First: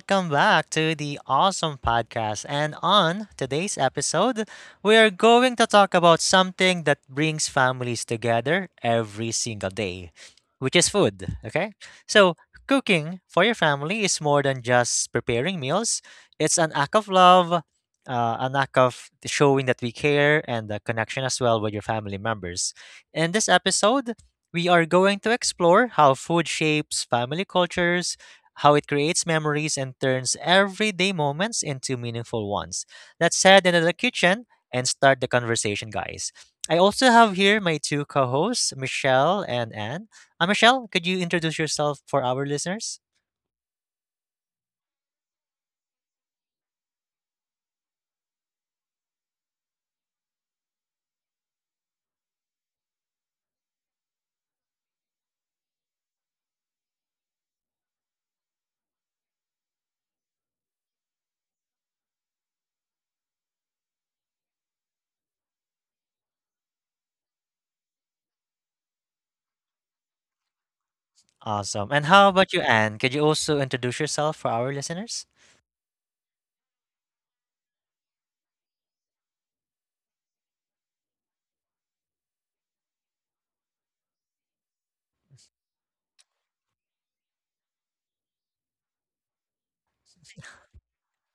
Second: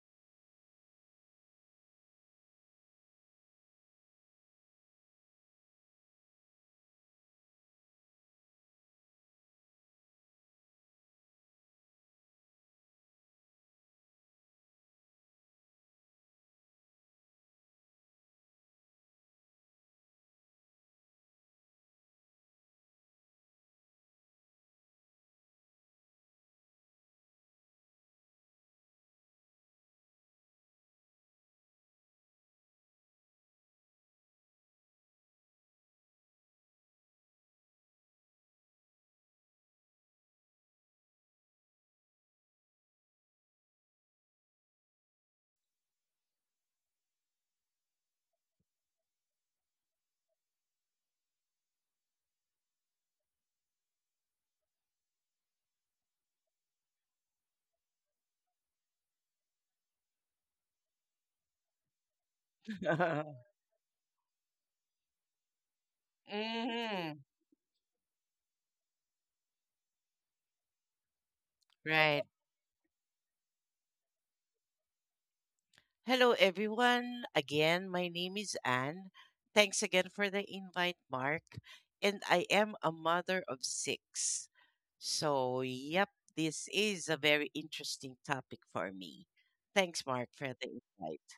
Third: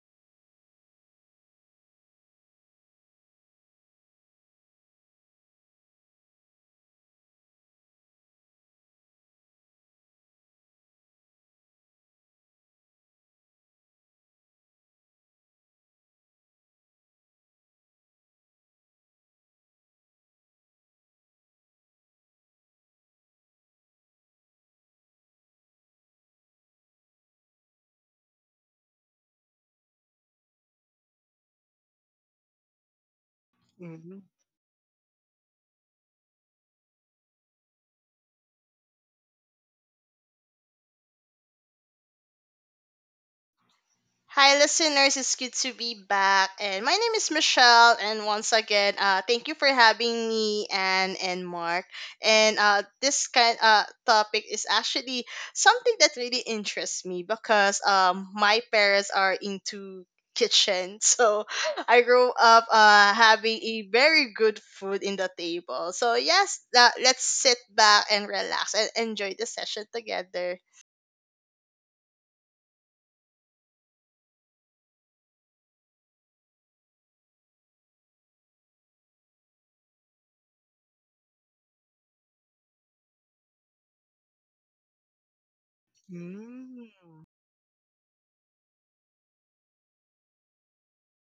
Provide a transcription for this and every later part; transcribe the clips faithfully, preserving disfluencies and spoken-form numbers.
welcome back to the awesome podcast. And on today's episode, we are going to talk about something that brings families together every single day, which is food. Okay? So, cooking for your family is more than just preparing meals, it's an act of love, uh, an act of showing that we care, and the connection as well with your family members. In this episode, we are going to explore how food shapes family cultures, how it creates memories and turns everyday moments into meaningful ones. Let's head into the Mhm. kitchen and start the conversation, guys. I also have here my two co hosts, Michelle and Anne. Uh, Michelle, could you introduce yourself for our listeners? Hi, listeners. It's good to be back. And my name is Michelle. And once again, uh, thank you for having me, Anne and Mark. And uh, this kind uh, topic is actually something that really interests me because um, my parents are into kitchen. So I grew up uh, having a very good food in the table. So, yes, uh, Mhm. let's sit back and relax and enjoy the session together. Awesome. And Right. how about you, Anne? Could you also introduce yourself for our listeners? Hello, everyone. Again, my name is Anne. Thanks again for the invite, Mark. And I am a mother of six. So, yep, this Mm. is a very interesting topic for me. Thanks, Mark, for the invite.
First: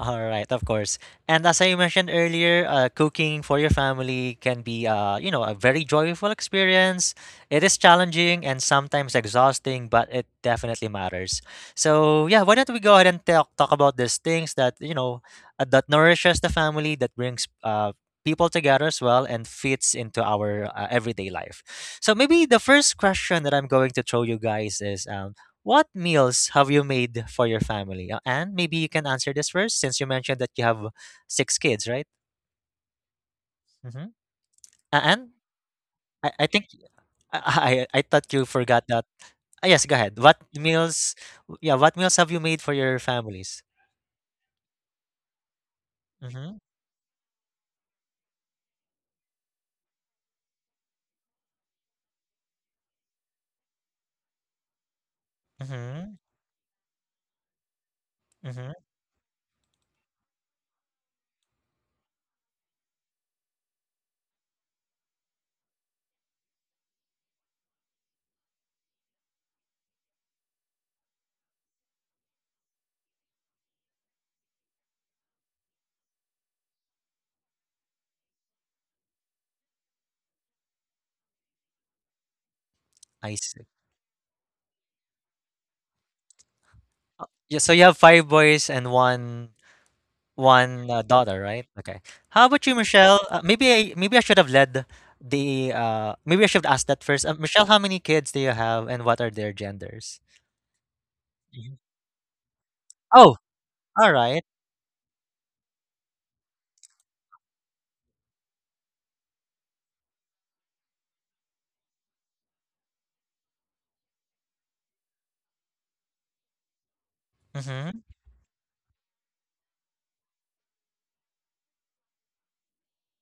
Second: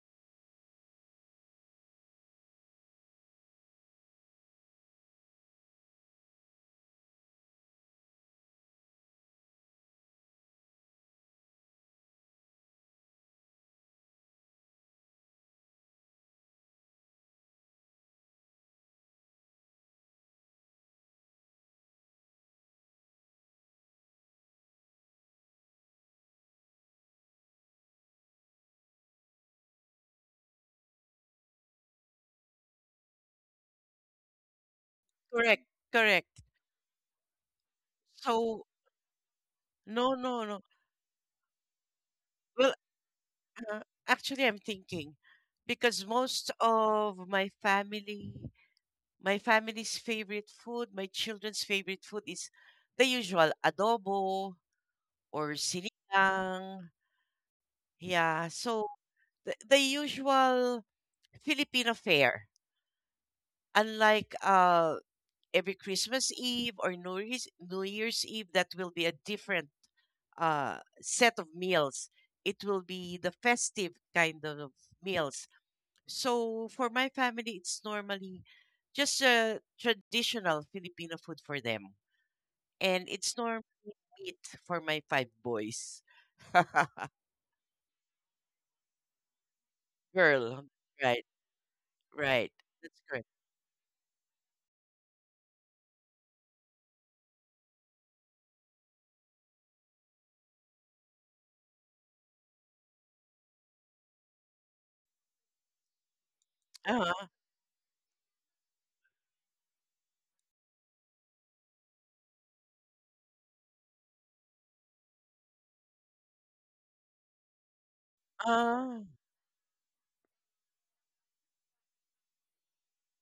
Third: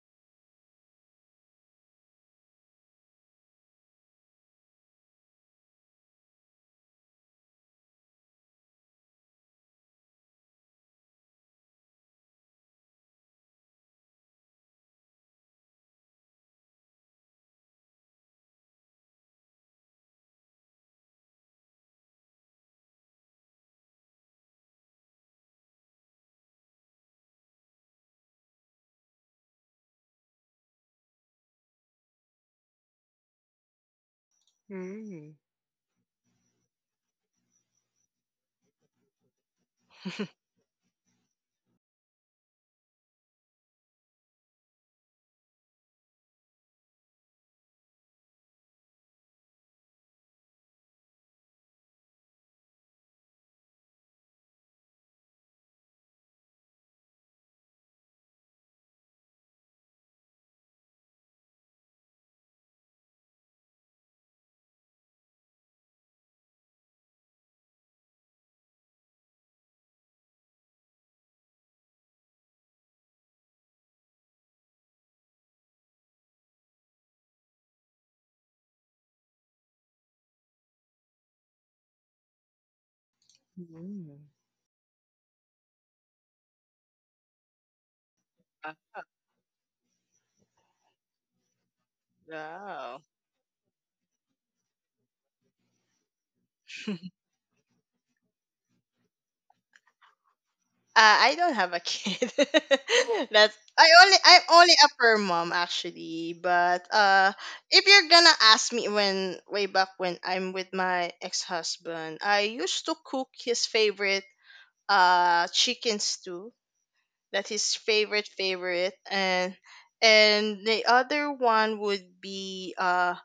All right, of course. And as I mentioned earlier, uh, cooking for your family can be, uh, you know, a very joyful experience. It is challenging and sometimes exhausting, but it definitely matters. So yeah, why don't we go ahead and talk talk about these things that you know uh, that nourishes the family, that brings uh, people together as well, and fits into our uh, everyday life. So maybe the first question that I'm going to throw you guys is, um, what meals have you made for your family? Uh, and maybe you can answer this first since you mentioned that you have six kids, right? Mm-hmm. And Mm. Correct, I, correct. I think I, I I thought you So, forgot that. Ah, yes, go no, ahead. What no, no. meals? Yeah, what meals have you made Well, for your families? uh, actually, I'm thinking because most Mm-hmm. of my family My family's favorite food, my children's favorite food is the usual adobo or Mm-hmm. sinigang. Yeah, Mm-hmm. so the, the usual Filipino fare. Unlike uh, every Christmas Eve or New Year's, New Year's Eve, that will be a different uh, set of meals. It will be the festive kind of meals. So for my family, it's normally just a traditional Filipino food for them. And I it's normally see. Mm. meat for my five boys. Yeah, so you have five boys Uh, and one. Girl, One, uh, right, daughter, right? Okay. How right. about you, Wow. That's Michelle? correct. Uh, maybe I maybe I should have led the uh maybe I should have asked that first. Uh, Michelle, how many kids do you have and what are their genders? Uh, I don't have Mhm. a kid. Oh, That's I all only I'm right. only a per mom actually. But Uh huh. uh, if you're gonna ask me, when way back when I'm with my ex husband, I used to cook his favorite uh chicken stew. That's his Mm-hmm. favorite favorite, Uh, and and the other one would be uh.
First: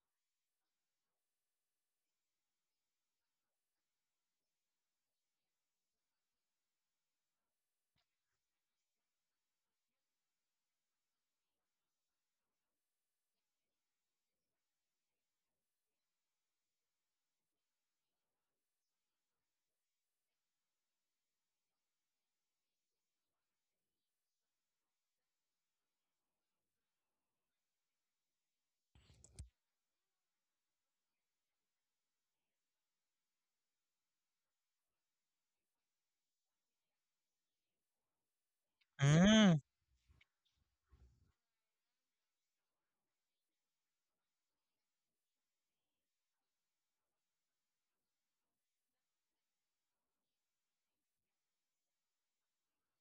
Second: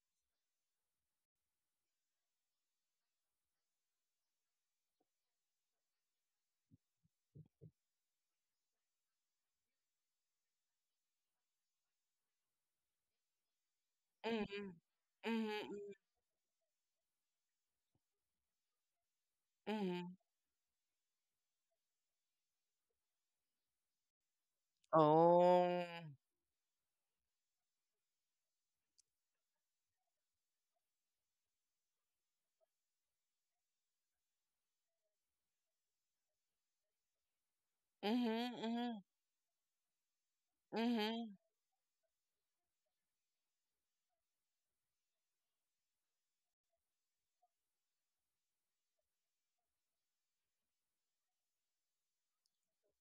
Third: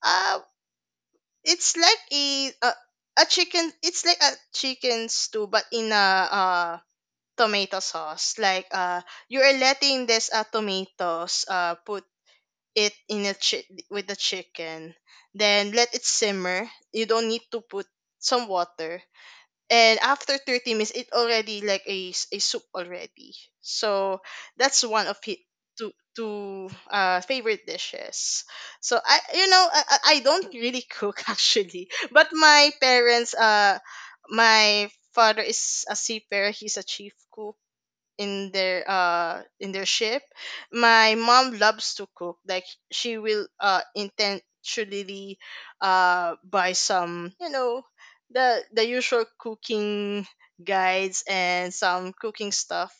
Uh, It's like a a, a chicken. It's like a chicken stew, but in a uh tomato sauce. Like, uh, you are letting this, uh, tomatoes, uh put it in a chi- with the mm-hmm, chicken. Then mm-hmm, let it simmer. You don't need to put some water, and mm-hmm. after thirty minutes it already like a, s- a soup already. So that's one of his Oh. two, two uh, favorite dishes. So I you know I, I I don't really cook actually. But my parents uh my father is a seafarer, he's a chief cook in Mm-hmm, their mm-hmm, uh Mm, in their ship. My mm-hmm. mom loves to cook. Like, she will uh intentionally uh buy some, you know the the usual cooking guides and some cooking stuff.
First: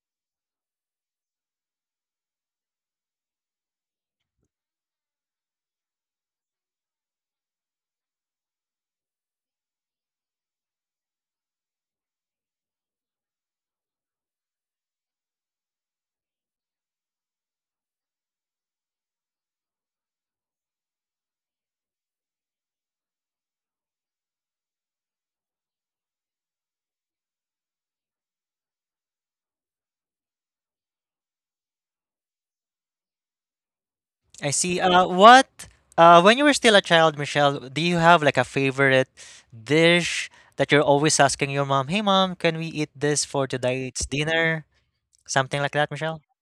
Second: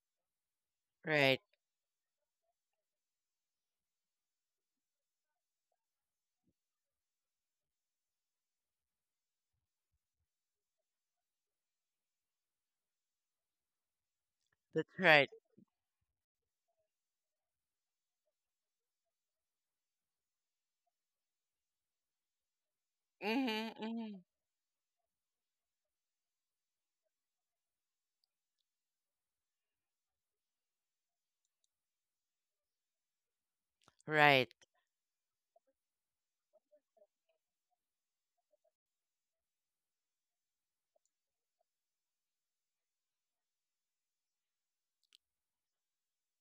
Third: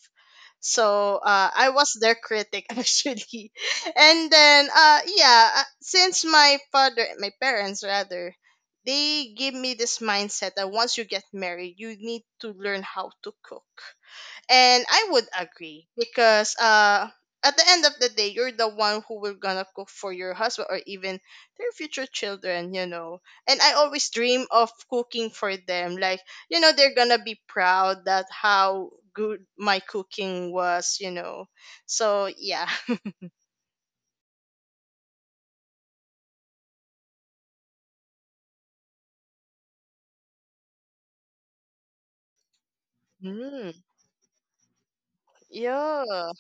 So Right. uh, I was their critic actually. And then uh yeah, uh, since my father, my parents rather, they give me this mindset that once you get married you need to learn how to cook. And That's I would right. agree, because uh at the end of the day, you're the one who will gonna cook for your husband, or even their future children you know And I Mm-hmm, always mm-hmm. dream of cooking for them, like, you know they're gonna be proud, that how good my cooking was you know So yeah. I Right. see. Uh, what uh When you were still a child, Michelle, do you have like a favorite dish that you're always asking your mom, "Hey mom, can we eat this for Mm, tonight's dinner?" Something like that, Michelle? yeah.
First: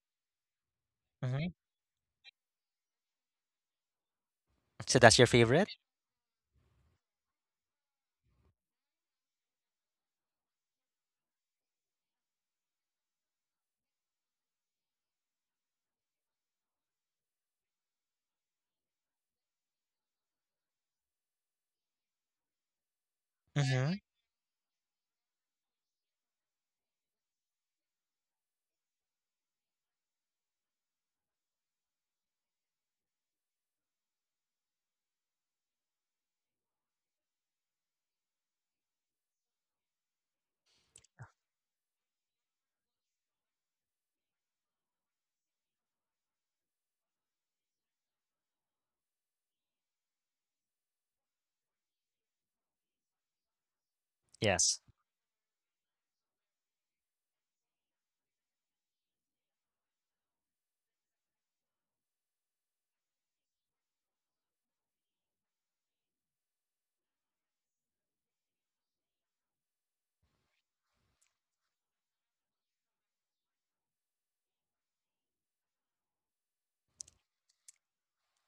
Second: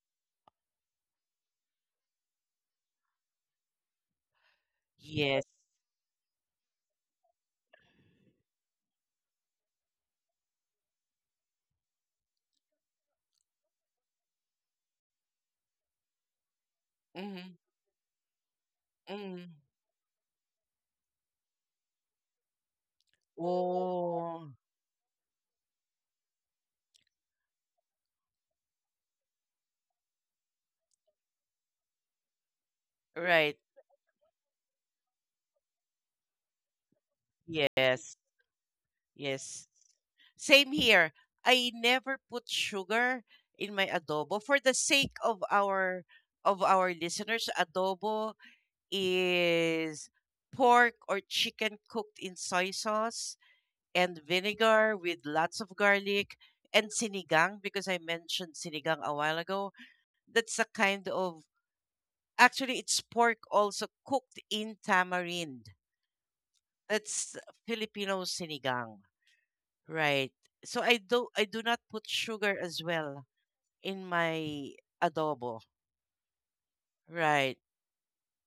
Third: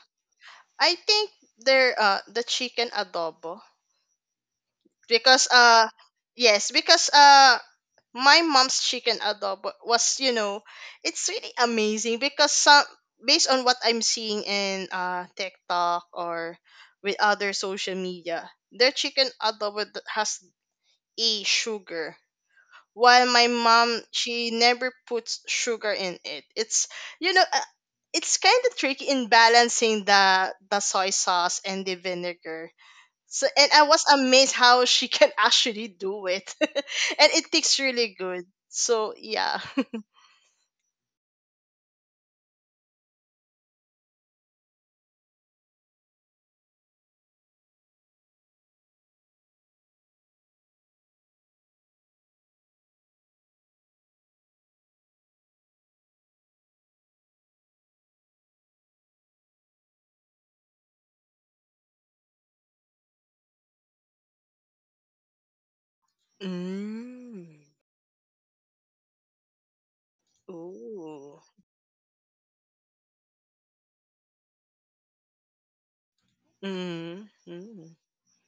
I think Mm-hmm. they're uh the chicken adobo. So that's your Yes. Because favorite? Uh yes, because uh my mom's chicken adobo was, you know, it's really amazing, because some, based on what I'm seeing in uh TikTok or with Mm-hmm, other social media, their chicken mm-hmm. adobo th- has a sugar, while my Mm-hmm. mom, she Oh. never puts sugar in it. It's you know uh, it's kind of tricky in balancing the the soy sauce and the vinegar. So, Right. and I was amazed how she can actually do it, and it tastes Yes. really good. So yeah. Yes. Same here. I never put sugar in my adobo for the sake of our of our listeners. Adobo is pork or chicken cooked in soy sauce and Yes, vinegar with lots of garlic and sinigang, because I mentioned sinigang a while ago. That's a kind of, actually, it's pork also cooked in tamarind. That's Mm. Filipino sinigang. Right. So I do Ooh. I do not put sugar as well in my adobo. Mm. Right. Mm.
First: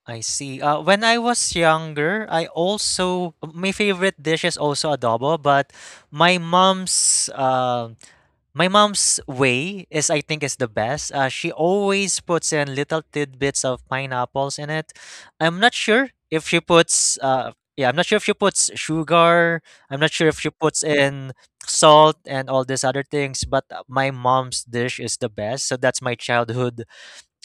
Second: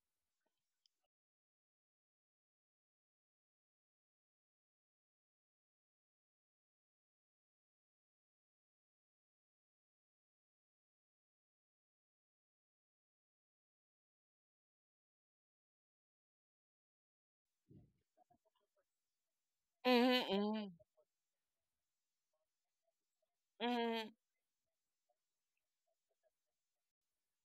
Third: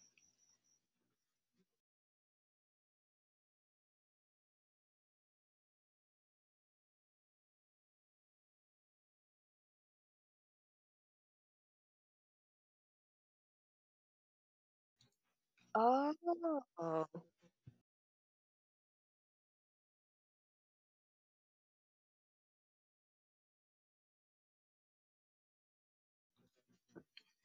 I see. Uh, when I was younger, I also, my favorite dish is also adobo, but my mom's um My mom's way is, I think, is the best. Uh, she always puts in little tidbits of pineapples in it. I'm not Oh. sure if she puts, uh, yeah, I'm not sure if she puts sugar. I'm not sure if she Mhm. puts in salt and all these other things. But Mhm. Uh, mhm. my mom's dish is the best. So that's my childhood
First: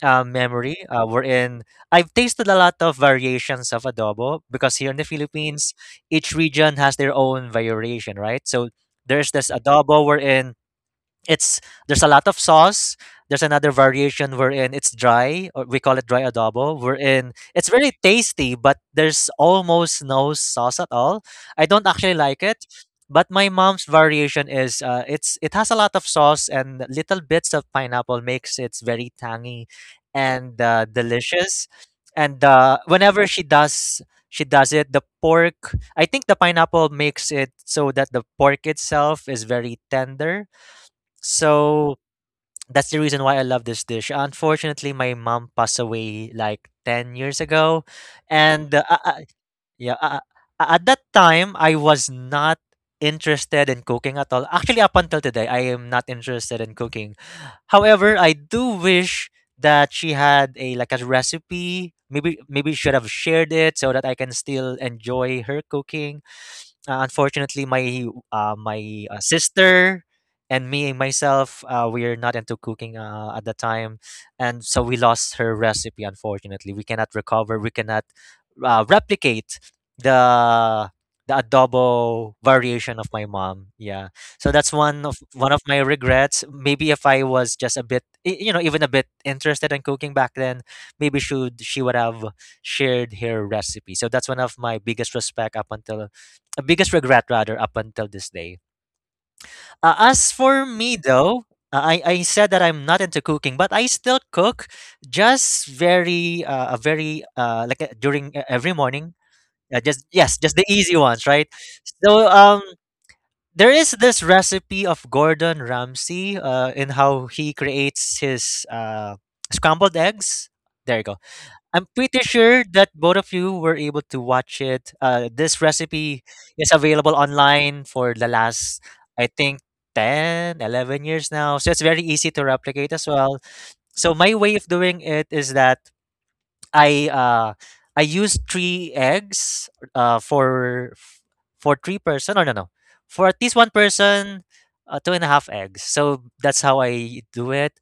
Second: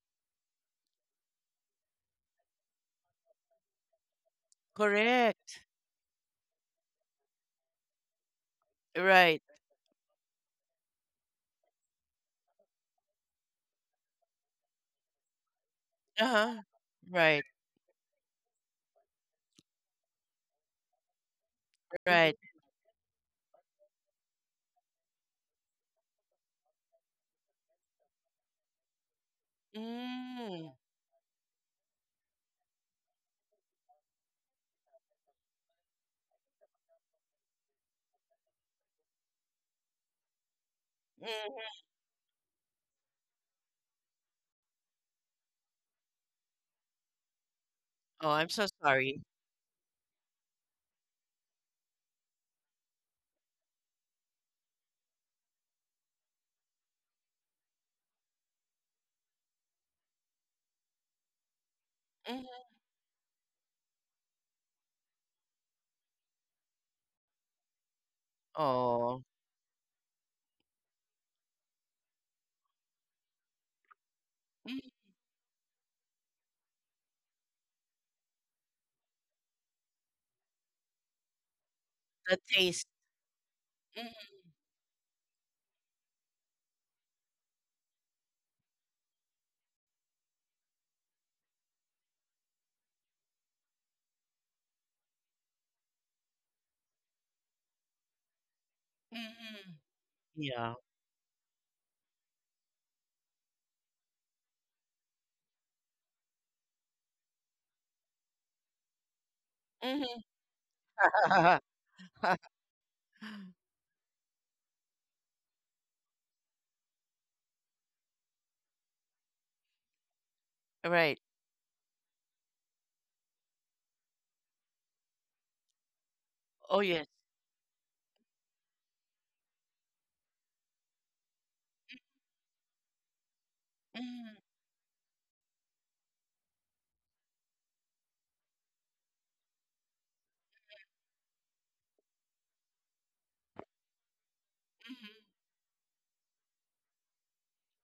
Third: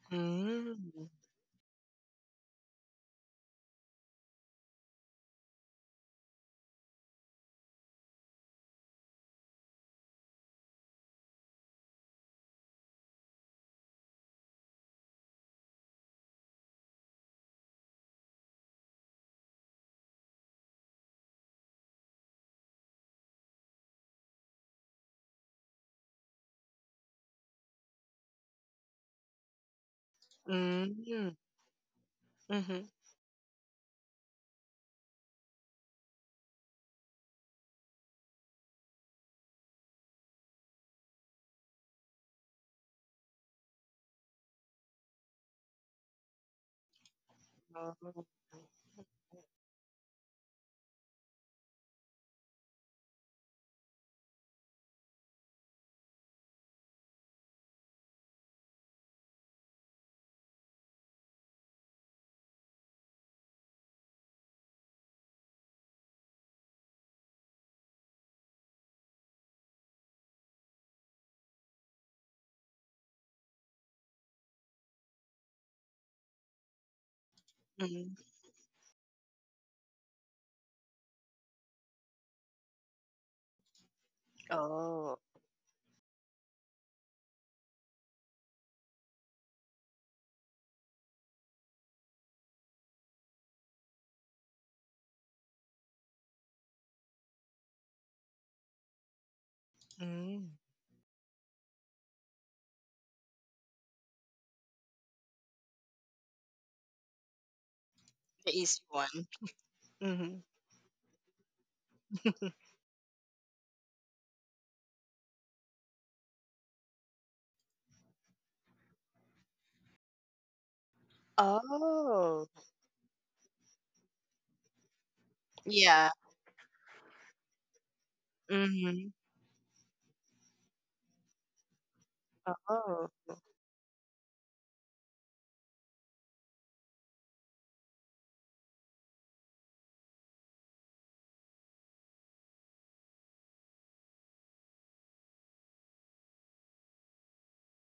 uh, memory. Uh, Mm. we're in. I've tasted a lot of variations of adobo because here in the Correct. Philippines, each region has their own variation, right? So there's Right. this adobo we're in it's there's a lot of sauce. There's another variation wherein it's dry, or we call it dry Uh-huh. adobo, wherein Right. it's very tasty, but there's almost no sauce at all. I don't actually Right. like it, but my mom's variation is uh, it's it has a lot of sauce and little bits of pineapple makes it very tangy and Mm. uh, Mm. delicious. And uh, Mhm. whenever she does she does it, the pork, I think the pineapple makes it so that the pork itself is very tender, Mm. so that's the reason why I love this dish. Unfortunately, my mom passed away like ten years ago. Oh. Oh, I'm so And uh, uh, uh, sorry. yeah, uh, uh, at that time, I was not interested in cooking at all. Actually, up until today, I am not interested in cooking. However, I do wish that she had a like a recipe. Maybe Mhm. maybe should have shared it so that I can still enjoy her cooking. Uh, unfortunately, my uh, my uh, Oh. sister and me myself, uh, we're not into cooking uh, at the time, and so Mm. we lost her recipe. Unfortunately, we cannot recover. We cannot Mm. uh, replicate the the adobo The taste. variation of my mom. Yeah, Mhm. so that's one Oh. of one of my regrets. Maybe if I was just a bit, y- you know, even a bit interested in cooking back then, maybe should she would have shared her recipe. So that's one of my biggest respect up until biggest regret rather up until this day. Mhm. Uh, as Mm. for Yeah. me though, uh, I I said that I'm not into cooking, but I still cook, just very uh, a very uh like uh, during uh, The every easy morning. one. Uh, just Mhm. Mm-hmm. yes, just the easy ones, right? So um. There is this recipe of Gordon Ramsay uh, in how he creates his uh, scrambled eggs. There you Right. go. I'm pretty Oh. sure that both of you were able to watch it. Uh, this Yeah. recipe is Oh, yes. available online for the last, Mm-hmm. I think, ten, eleven years now. So it's very easy to replicate as Oh. well. So my Mhm. way of doing it is that I uh, I use three eggs uh, for for three person. No, no, no. For at least one person, uh, two and Mhm. a half eggs. So that's how I do it,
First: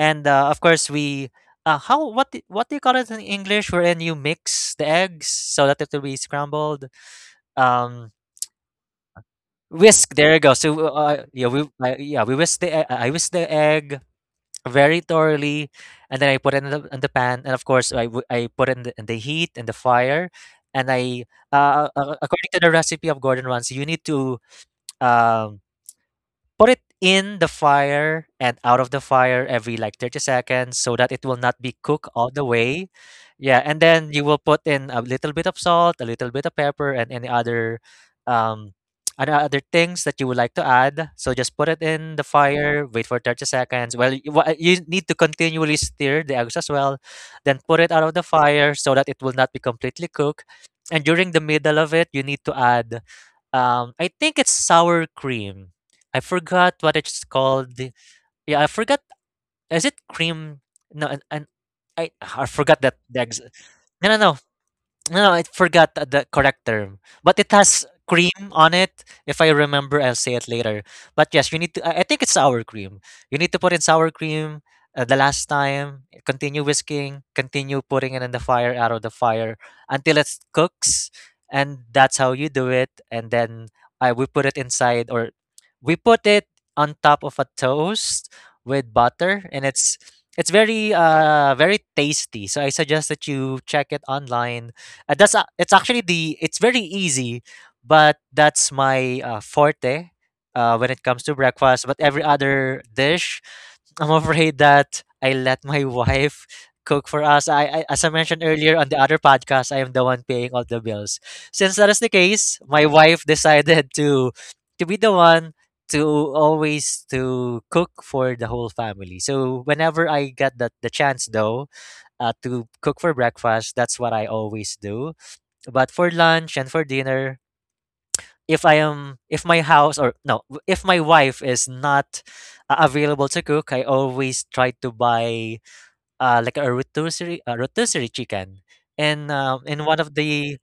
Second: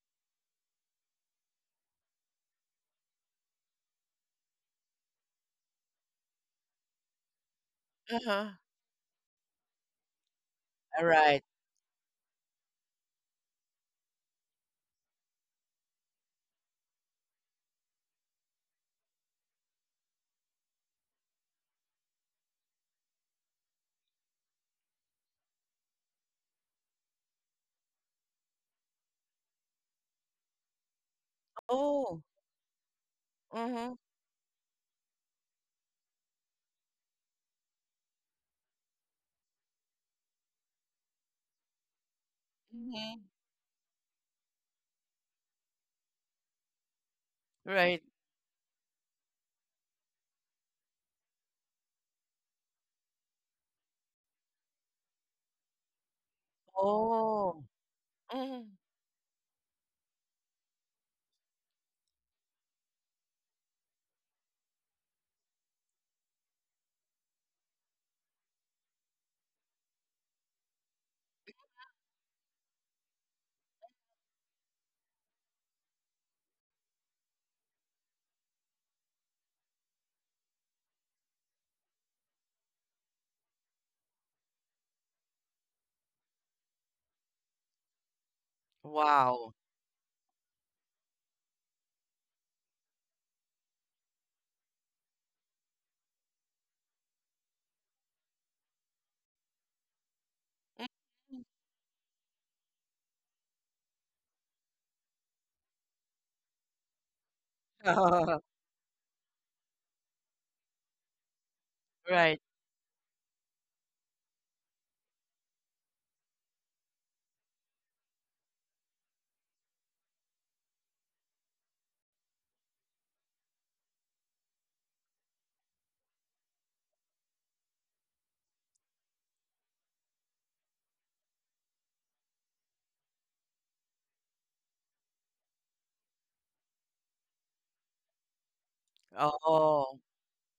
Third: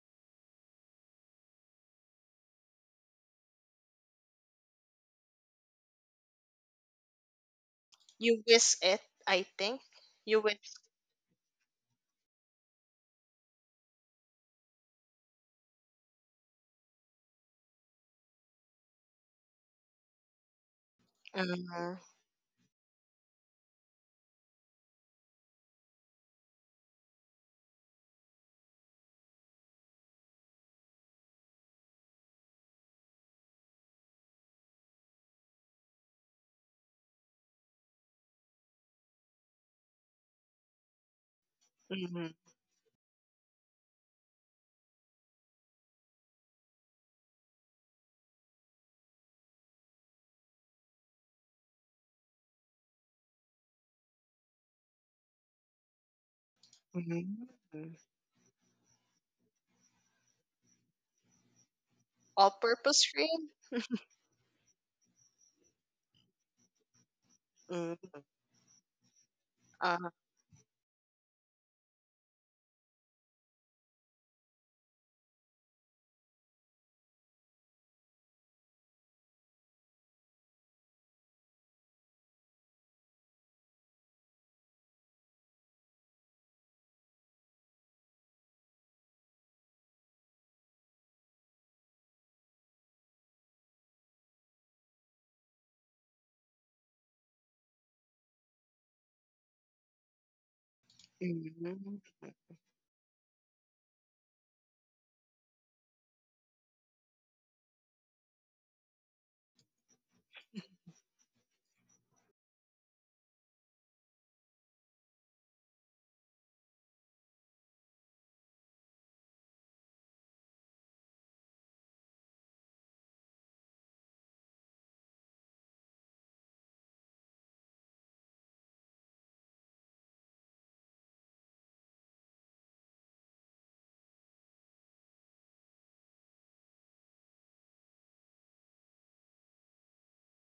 and uh, of course we uh, how what do- what do you call it in English wherein you mix the eggs so that it will be scrambled, um You Uh-huh. whisk it, I think. whisk, there you You go. whisk. So uh, All uh, right. yeah we uh, yeah we whisk the e- I whisk the egg very thoroughly, and then I put it in the, in the pan, and of course I, w- I put it in the, in the heat and the fire, and I uh, Mm-hmm. uh, according to the recipe of Gordon Ramsay you need to um put it in the fire and out of the fire every like thirty seconds so that it will not be cooked Oh. all the way. Yeah, and Uh-huh. then you will put in a little bit of salt, a little bit of pepper, and any other um and other things that you would like to add. So just put it in the Mm-hmm. fire, wait for Mhm. thirty seconds. Well, you, wha- you need to continually stir the eggs as well. Then put it Right. out of the fire so that it will not be completely cooked. And during the middle of it, you need to add um I think it's sour cream. I forgot what it's Oh. called. Mm-hmm. Yeah, I Mhm. forgot. Is it cream? No, and, and I I forgot that All-purpose the ex- train? no no no no, no, I forgot the the correct term, but it has Mm. cream on it. If I remember, Uh, I'll say it later. But yes, you need to. I I think it's sour cream. You need to put in sour cream uh, the last time. Continue whisking. Continue putting it in the fire, out of the fire until it cooks, and that's how you do it. And then I we put it inside, or we put it on top of a toast with butter, Wow. and it's. It's very uh very tasty. So I suggest that you check it online. Uh, that's a- it's actually the It's very easy, but that's my uh, forte uh, when it comes to Mm. breakfast. But mhm. every other dish, I'm afraid that I let my wife cook for us. I, I as I mentioned earlier on the other podcast, I am the one paying all the bills. Since that is the Right. case, my wife decided to to be the one to always to cook for the whole family. So whenever I get that the chance though, uh, to cook for breakfast, that's what I always do. But for lunch and for dinner, if I am if my house or no, w- if my wife is not uh, available to cook, I always try to buy uh, like a rotisserie a rotisserie chicken. And um, in one Oh, of the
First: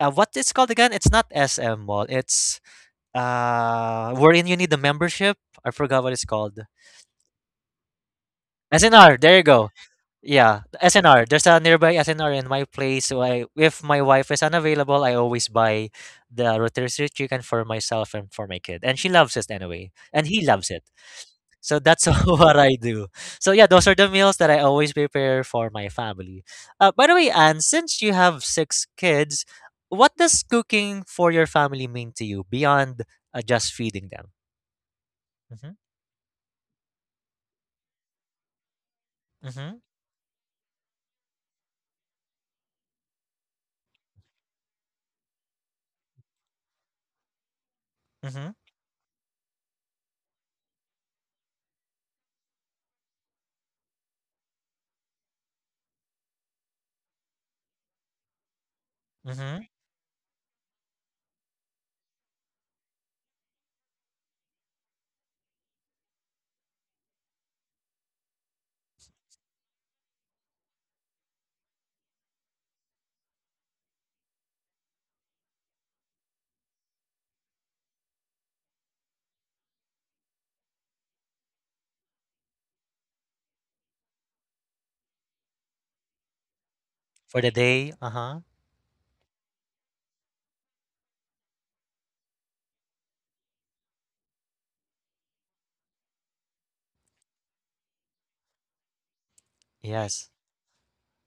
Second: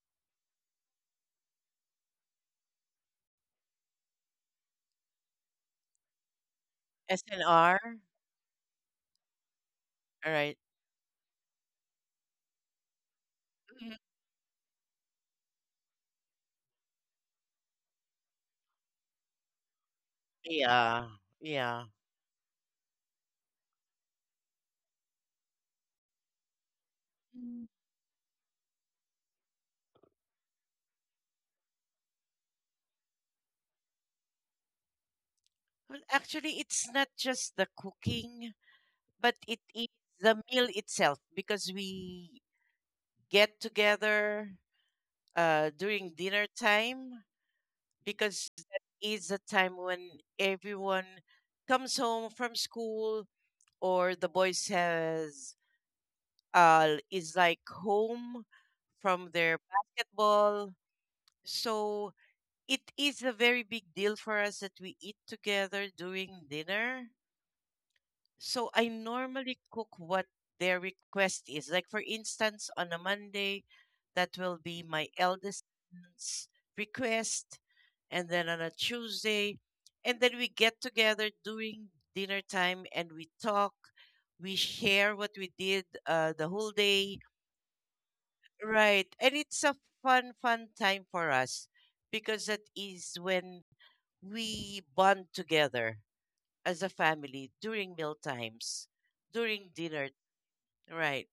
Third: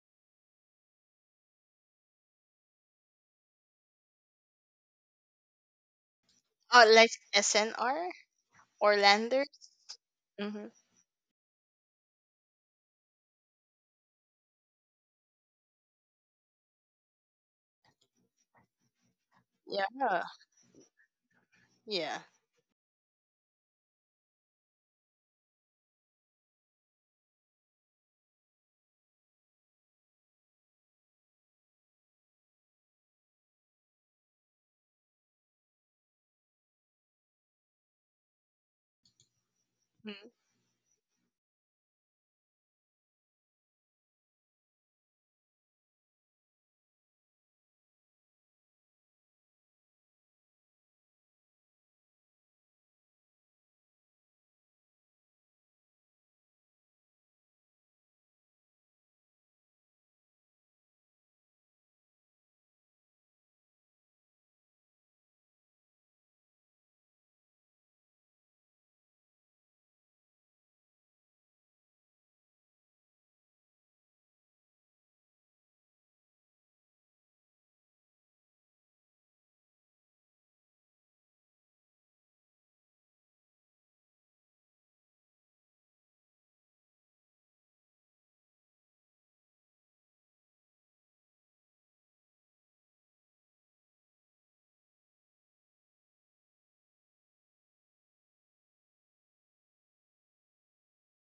uh, what it's called again? It's not S M Mall. It's uh wherein you need the membership. I forgot what it's called. Oh, like S N R. S N R or S N R. There you Landers? go. All right. Yeah, Hmm. the S N R. There's a nearby S N R in my place. So I, if Mhm. my wife is unavailable, I always buy the rotisserie chicken for myself and for my kid, and she loves it anyway, Yeah, and he loves it. Yeah. So Yeah. that's yeah. what I do. So yeah, those are the meals that I always prepare for my family. Uh, by the way, Anne, Mm. since you have six kids, what does cooking for your family mean to you beyond uh, just feeding them? Mm-hmm, Well, actually, it's not just the cooking, but it mm-hmm, is Mhm. the meal itself because we get together uh, during dinner time, mm-hmm, because that is the time when everyone comes home from school or the boys has uh, is like home from their mm-hmm. basketball. So it is a very big deal for us that we eat together during dinner. So I normally cook what their request is. Like, for instance, on a Monday, that will be my eldest son's request. And then on a Tuesday, and then we get together during dinner time and we talk. We share what we did uh, the whole day. For the day, uh huh. Right. And it's a fun, fun time for us because that is when we bond together as a family during meal times, during dinner. Yes. Right.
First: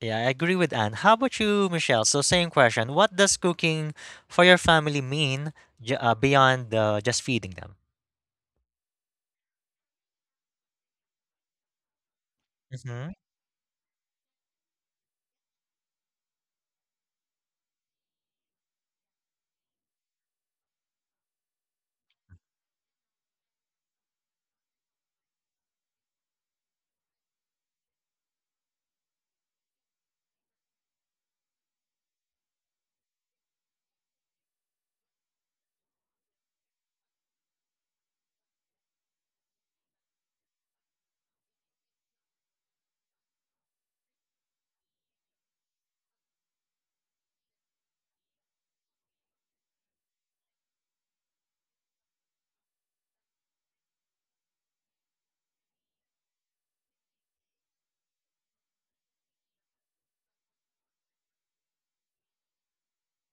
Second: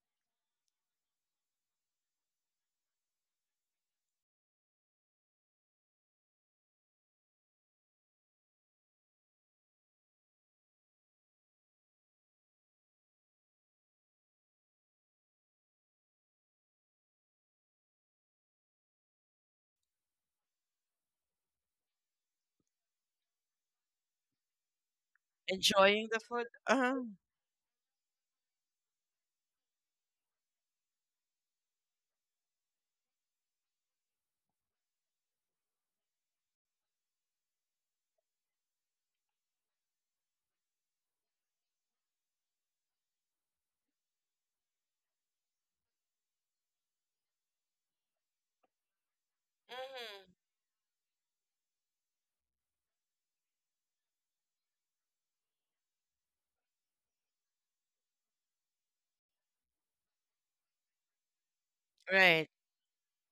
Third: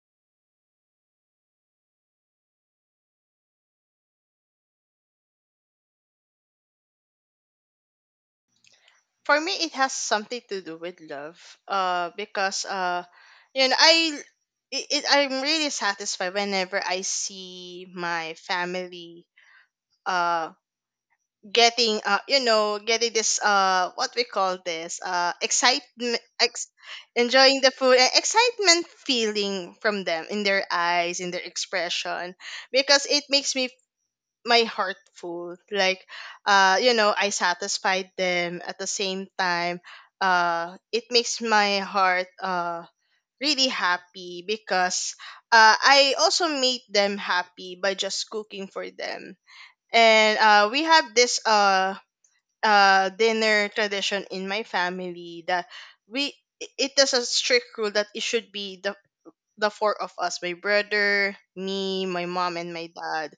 Yeah, I agree with Anne. How about you, Michelle? So, same question. What does cooking for your family mean j- uh, beyond uh, just feeding them? For me, it has something to do with love. Uh, because uh, Hmm. you know, I it, it, I'm really satisfied whenever I see my family. Uh, Getting, uh you know getting this, uh what we call this, uh Enjoying the excitement, food. ex- Uh-huh. enjoying the food and excitement feeling from them, in their eyes, in their expression, because it makes me, my heart full. Like, uh you know I satisfied them. At the same time, uh it makes my heart uh really happy, because uh I also made them happy by just cooking for them. hmm And uh we have this uh uh dinner tradition in my family that, we it is a strict rule that it should be the the four of us, my brother, me, my Right. mom, and my dad.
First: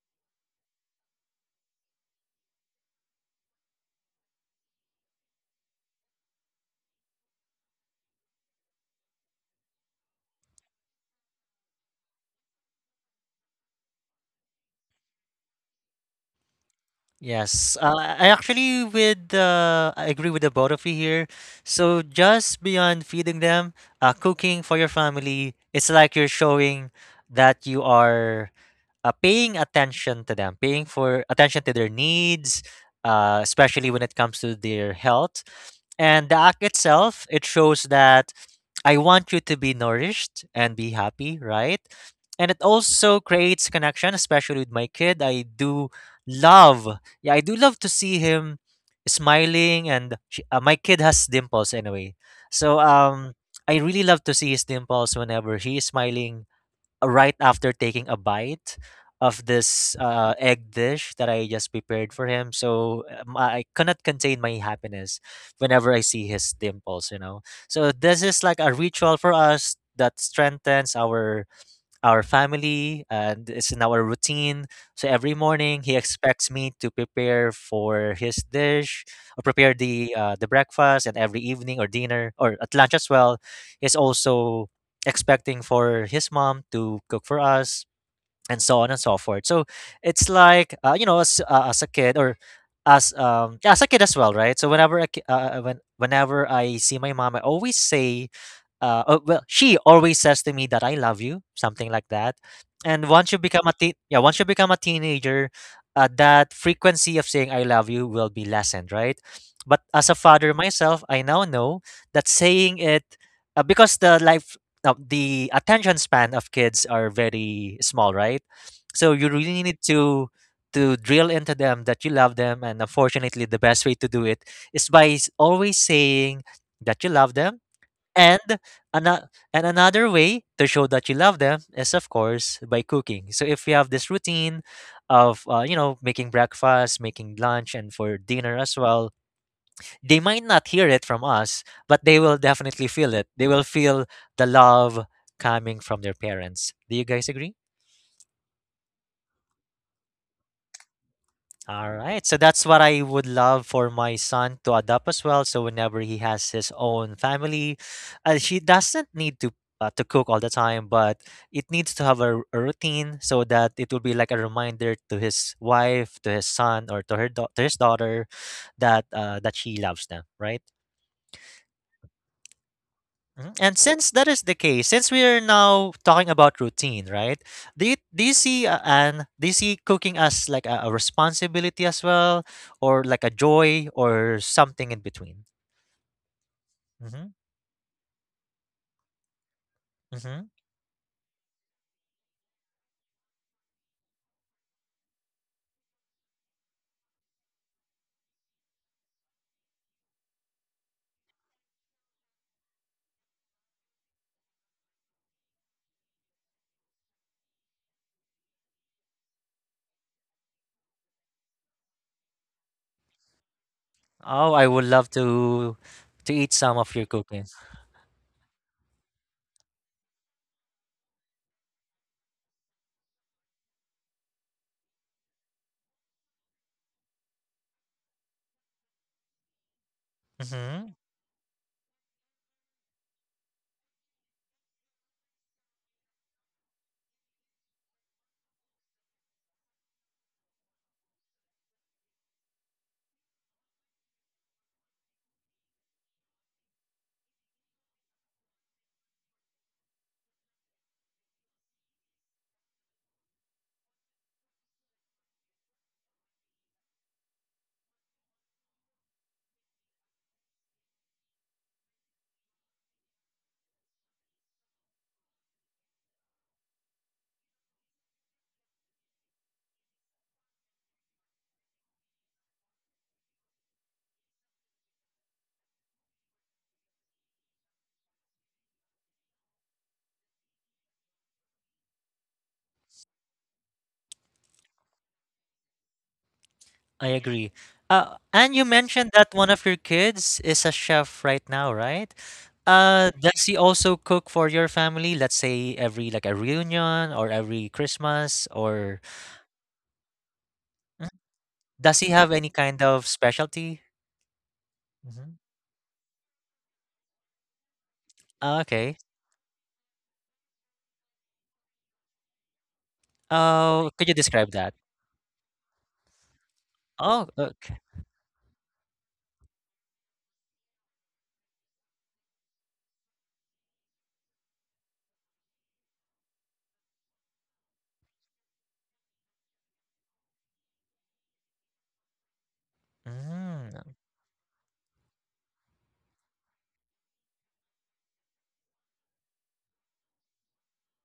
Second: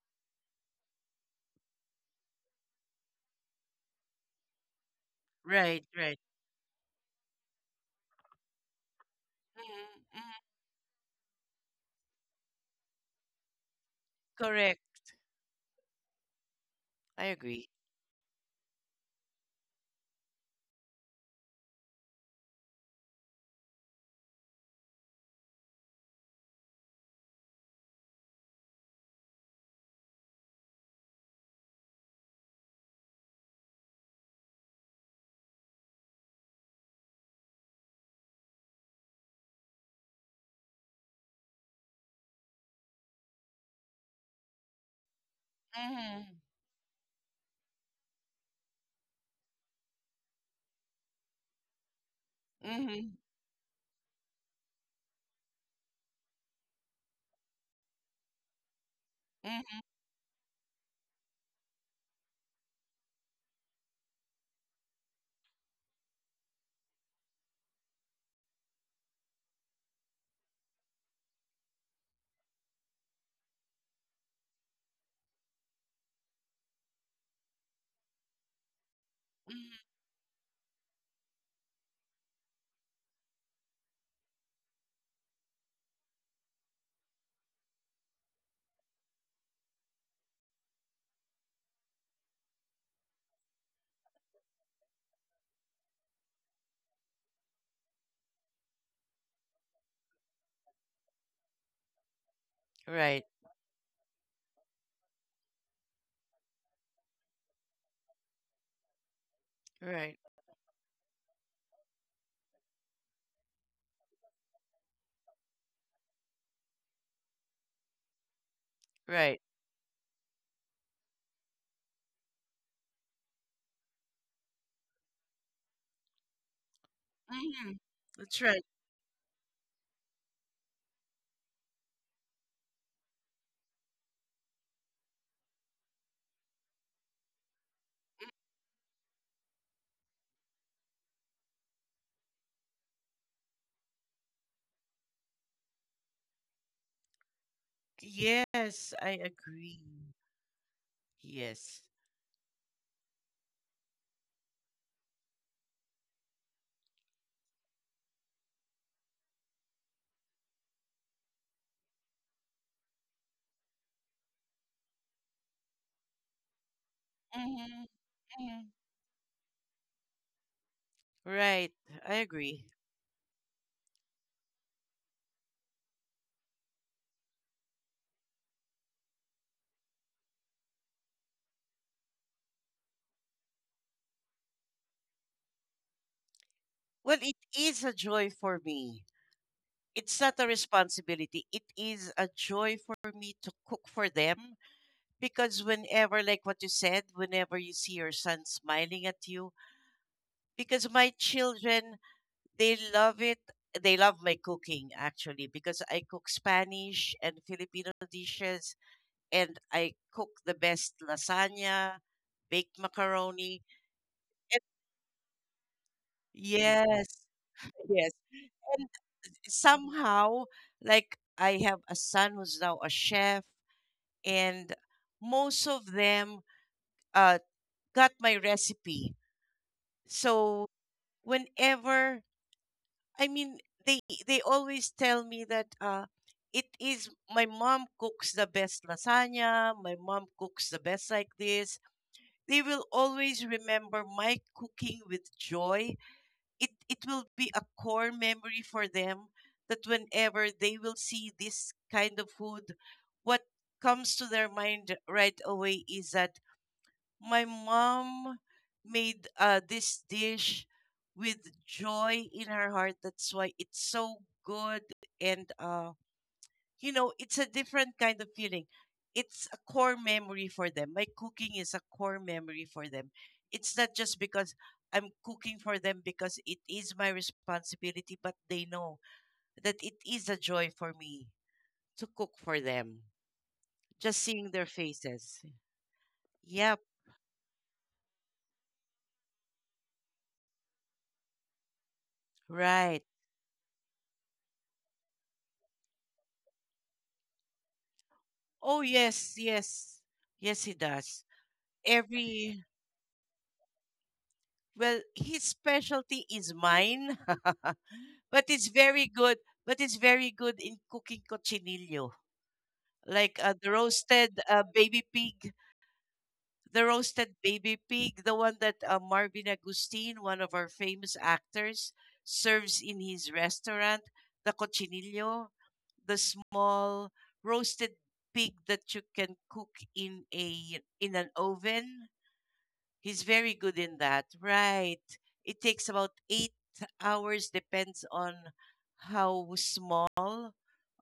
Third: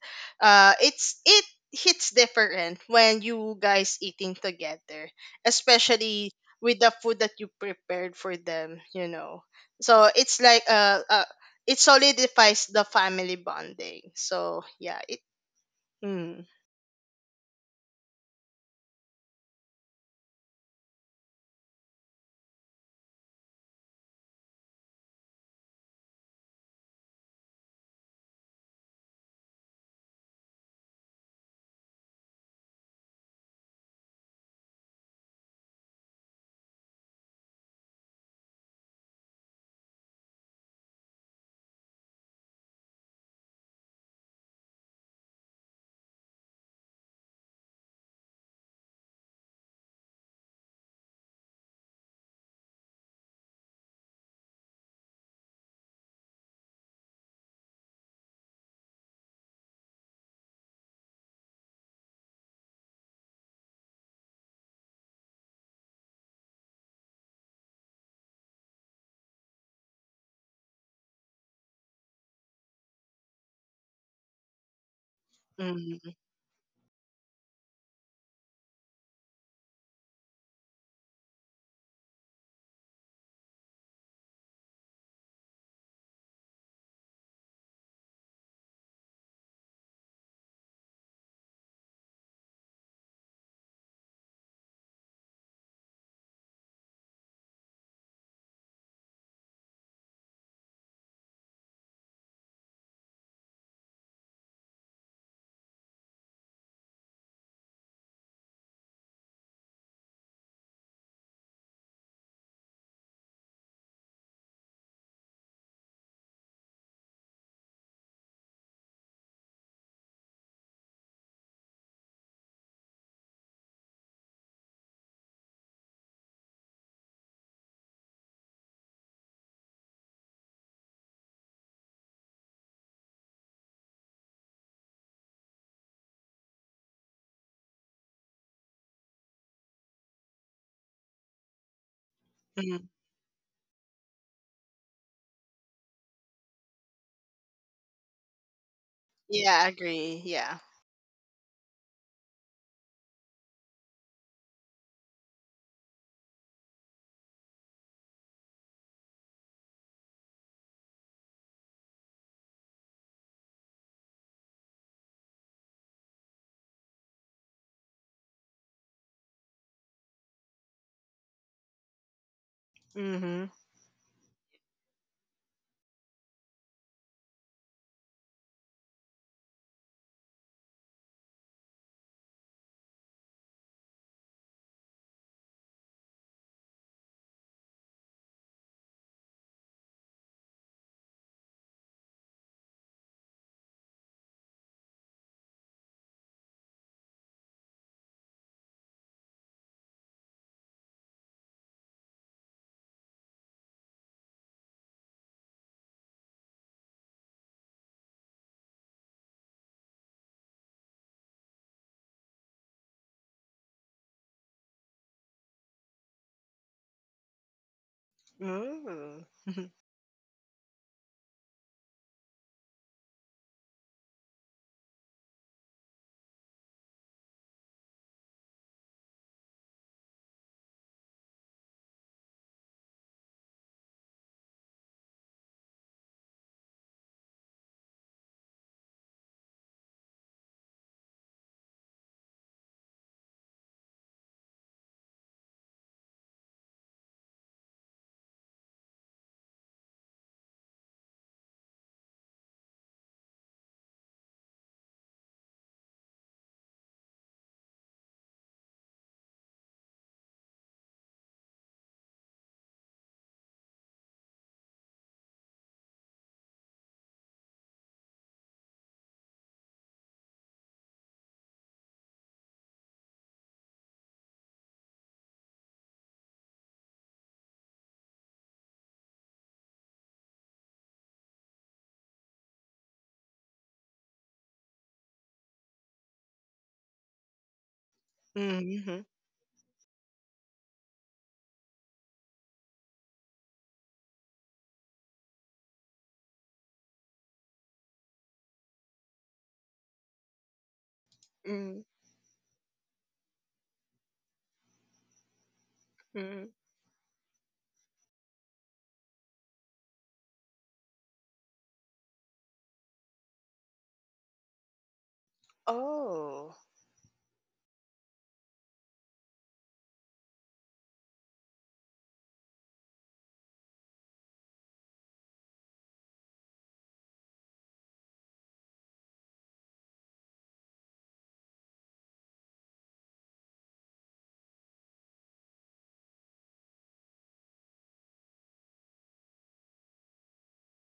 uh it's it hits different when you guys eating together, Right. Right. especially with the food that you prepared for them you know So Mm-hmm. it's like, uh, uh it solidifies the family bonding, so Correct. yeah. it Mm, I agree. Yes, uh, I actually with uh, I agree with the both of you here. So just beyond feeding them, uh, cooking for your family, it's like you're showing that you are uh, paying attention to them, paying for attention to their needs, uh, especially when it comes to their health. And the act itself, it shows that I want you to be nourished and be happy, right? And it also creates connection, especially with my kid. I do Mm-hmm. love, yeah, I do love to see him smiling, and she, uh, my kid has dimples anyway. So Mm-hmm. um, I really love to see his dimples whenever he is smiling right after taking a bite of Mm-hmm. this uh, egg dish that I just prepared for him. So um, I cannot contain my happiness whenever I see his dimples, you know. So this is like a ritual for us that strengthens our our family and it's in our routine. So every morning he mm, expects me to prepare for his dish or prepare Mm-hmm. the uh, the breakfast and every evening or dinner or at lunch as well is also expecting for his mom to cook for us and so on and so forth. So it's like uh, you know as uh, as a kid or as um yeah, as a kid as well, right? So whenever I, ki- uh, when whenever I see my mom, I always say uh, oh, well, she always says to me that I love you, something like that. And Right. once you become a teen, yeah, once you become a teenager, uh, that frequency of saying I love you will be lessened, right? But as a Right. father myself, I now know that saying it uh, because the life, uh, the attention span of kids are very small, right? So you Right. really need to to drill into them that you love them, and unfortunately, the best way to do it is by s- always saying that you love them Mm-hmm. and That's right. ano- and another way to show that you love them is, of course, by cooking. So if you have this routine of uh, you know making breakfast, making lunch, and for dinner as well, they might not hear it from us, but they will definitely mm. feel it. They will feel the love coming from their parents. Do you guys agree? Yes, I Yeah, I agree. agree, yeah. Yes. All right. So that's what I would love for my son to adopt as well. So whenever he has his own family, uh, she doesn't need to uh, to cook all the time, but it needs to have a, r- a routine so that it will be like a reminder to his wife, to his son, or to her dau- to his Mm-hmm. daughter that uh, that she loves them, right? Right. I agree. Mm-hmm. Mhm. And since that is the case, since we are now talking about routine, right? Do you, do you see uh, and do you see cooking as like a, a responsibility as well, or like a joy, or something in between? Well, Mm-hmm. it is a joy for me. It's not Mm-hmm. a responsibility. It is a joy for me to cook for them, because whenever, like what you said, whenever you see your son smiling at you, because my children, they love it. They love my cooking, actually, because I cook Spanish and Filipino dishes and I cook the best lasagna, baked macaroni. Oh, I And would love to to eat some of your yes, cooking. yes. And Ooh. somehow, like I have a son who's now a chef, and most of them uh, got my recipe. So Mm-hmm. whenever, I mean, they they always tell me that uh it is my mom cooks the best lasagna, my mom cooks the best like this. They will always remember my cooking with joy. It it will be a core memory for them, that whenever they will see this kind of food, what comes to their mind right away is that my mom made uh, this dish with joy in her heart. That's why it's so good. And uh, you know, it's a different kind of feeling. It's a core memory for them. My cooking is a core memory for them. It's not just because I'm cooking for them because it is my responsibility, but they know that it is a joy for me to cook for them. Just seeing their faces. Yep, I agree. Uh, and you mentioned Mhm. that one of your kids is a chef right now, right? right. Uh, does he also cook for your family? Let's say every like a reunion or every Christmas Oh, or yes, yes. Yes, he Mm. does. Does Mm, he have any Every, kind of specialty? well, Mhm. his specialty is mhm. mine. But Ah, it's okay. very good. But it's very good in cooking cochinillo, like uh, the Oh, could you roasted describe uh, that? baby pig, Oh. the Oh, roasted okay. baby pig, the one that uh, Marvin Agustin, one of our famous actors, serves in his restaurant. The cochinillo, the small roasted pig that you can cook in a in an oven. He's very good Mm. in that. Right. It takes about eight hours, depends on how small,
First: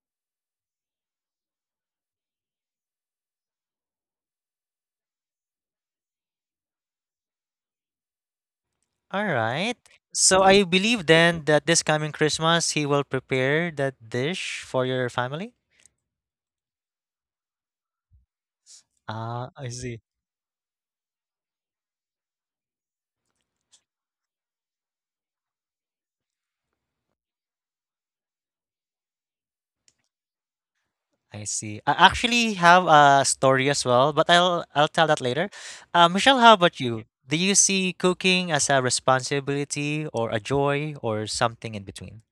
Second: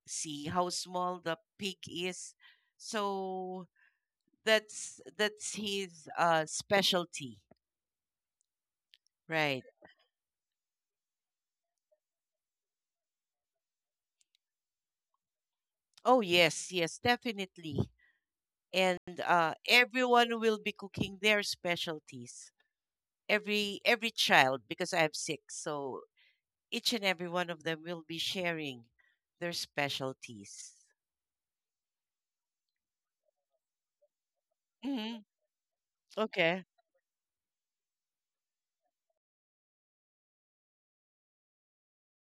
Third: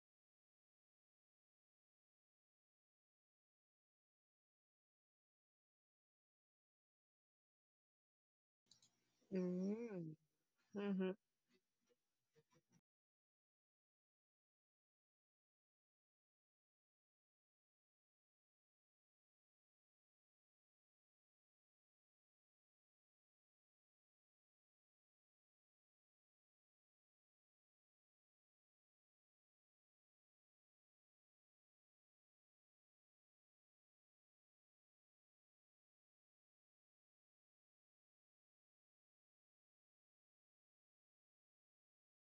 see, how small the pig is. So that's that's his uh specialty. All Right. right. Mm, So I believe mhm. then that this coming Christmas he will prepare that dish for your family? Oh yes, yes, definitely. And Ah, uh I see. everyone will be cooking their specialties. Every every child, because I have six, so each and every one of them will be sharing their specialties. I see. I actually have a story as well, but I'll I'll tell Mm-hmm. that later. Uh, Michelle, how Okay. about you? Do you see cooking as a responsibility or a joy or something in between?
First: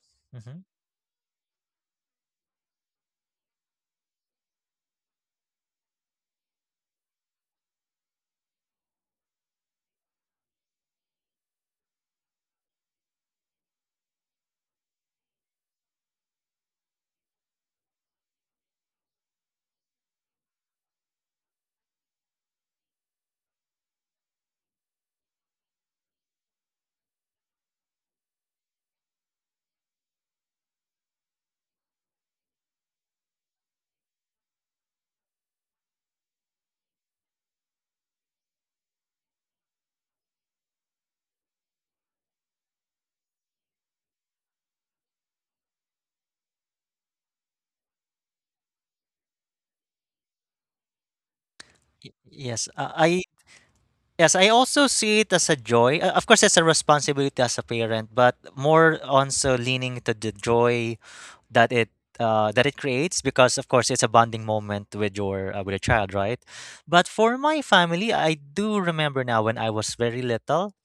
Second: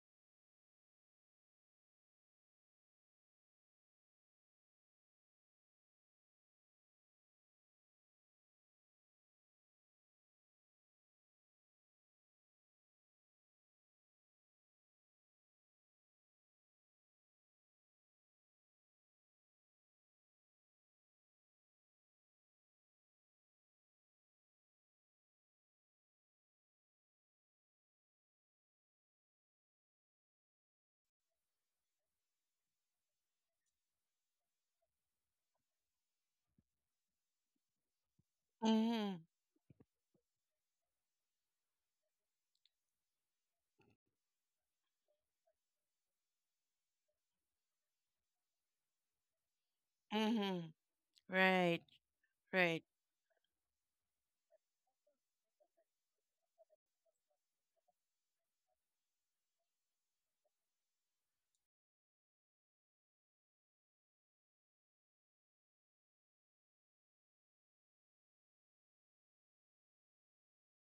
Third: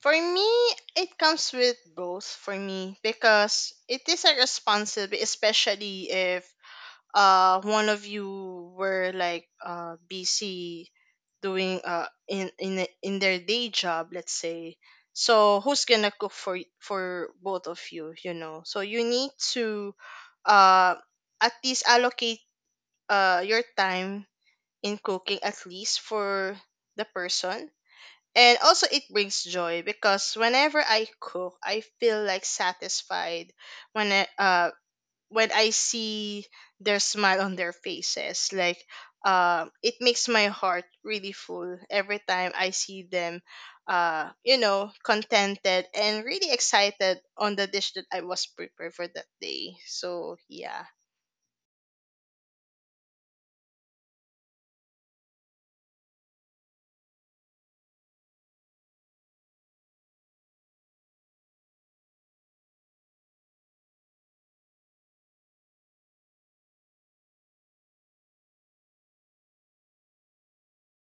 For me, Mm-hmm. it comes with both, for me, because it is a responsibility, especially if uh one of you were like uh busy doing uh in in a- in their day job, let's say. So who's gonna cook for y- for both of you, you know? So you need to uh at least allocate uh, your time in cooking, at least for the person. And also, it brings joy, because whenever I cook, I feel like satisfied when I, uh, when I see their smile on their faces. Like, hmm uh, it makes my heart really full every time I see them, uh, you know, contented and really excited on the dish that I was prepared for that day. So, yeah. hmm Right. Yes, Right. uh, I Yes, I also see it as a joy. Uh, Of course, it's a responsibility as a parent, but more on so leaning to the joy that it uh, that it creates because, of course, it's a bonding moment with your uh, with a child, right? But for my family, I do remember now when I was very little.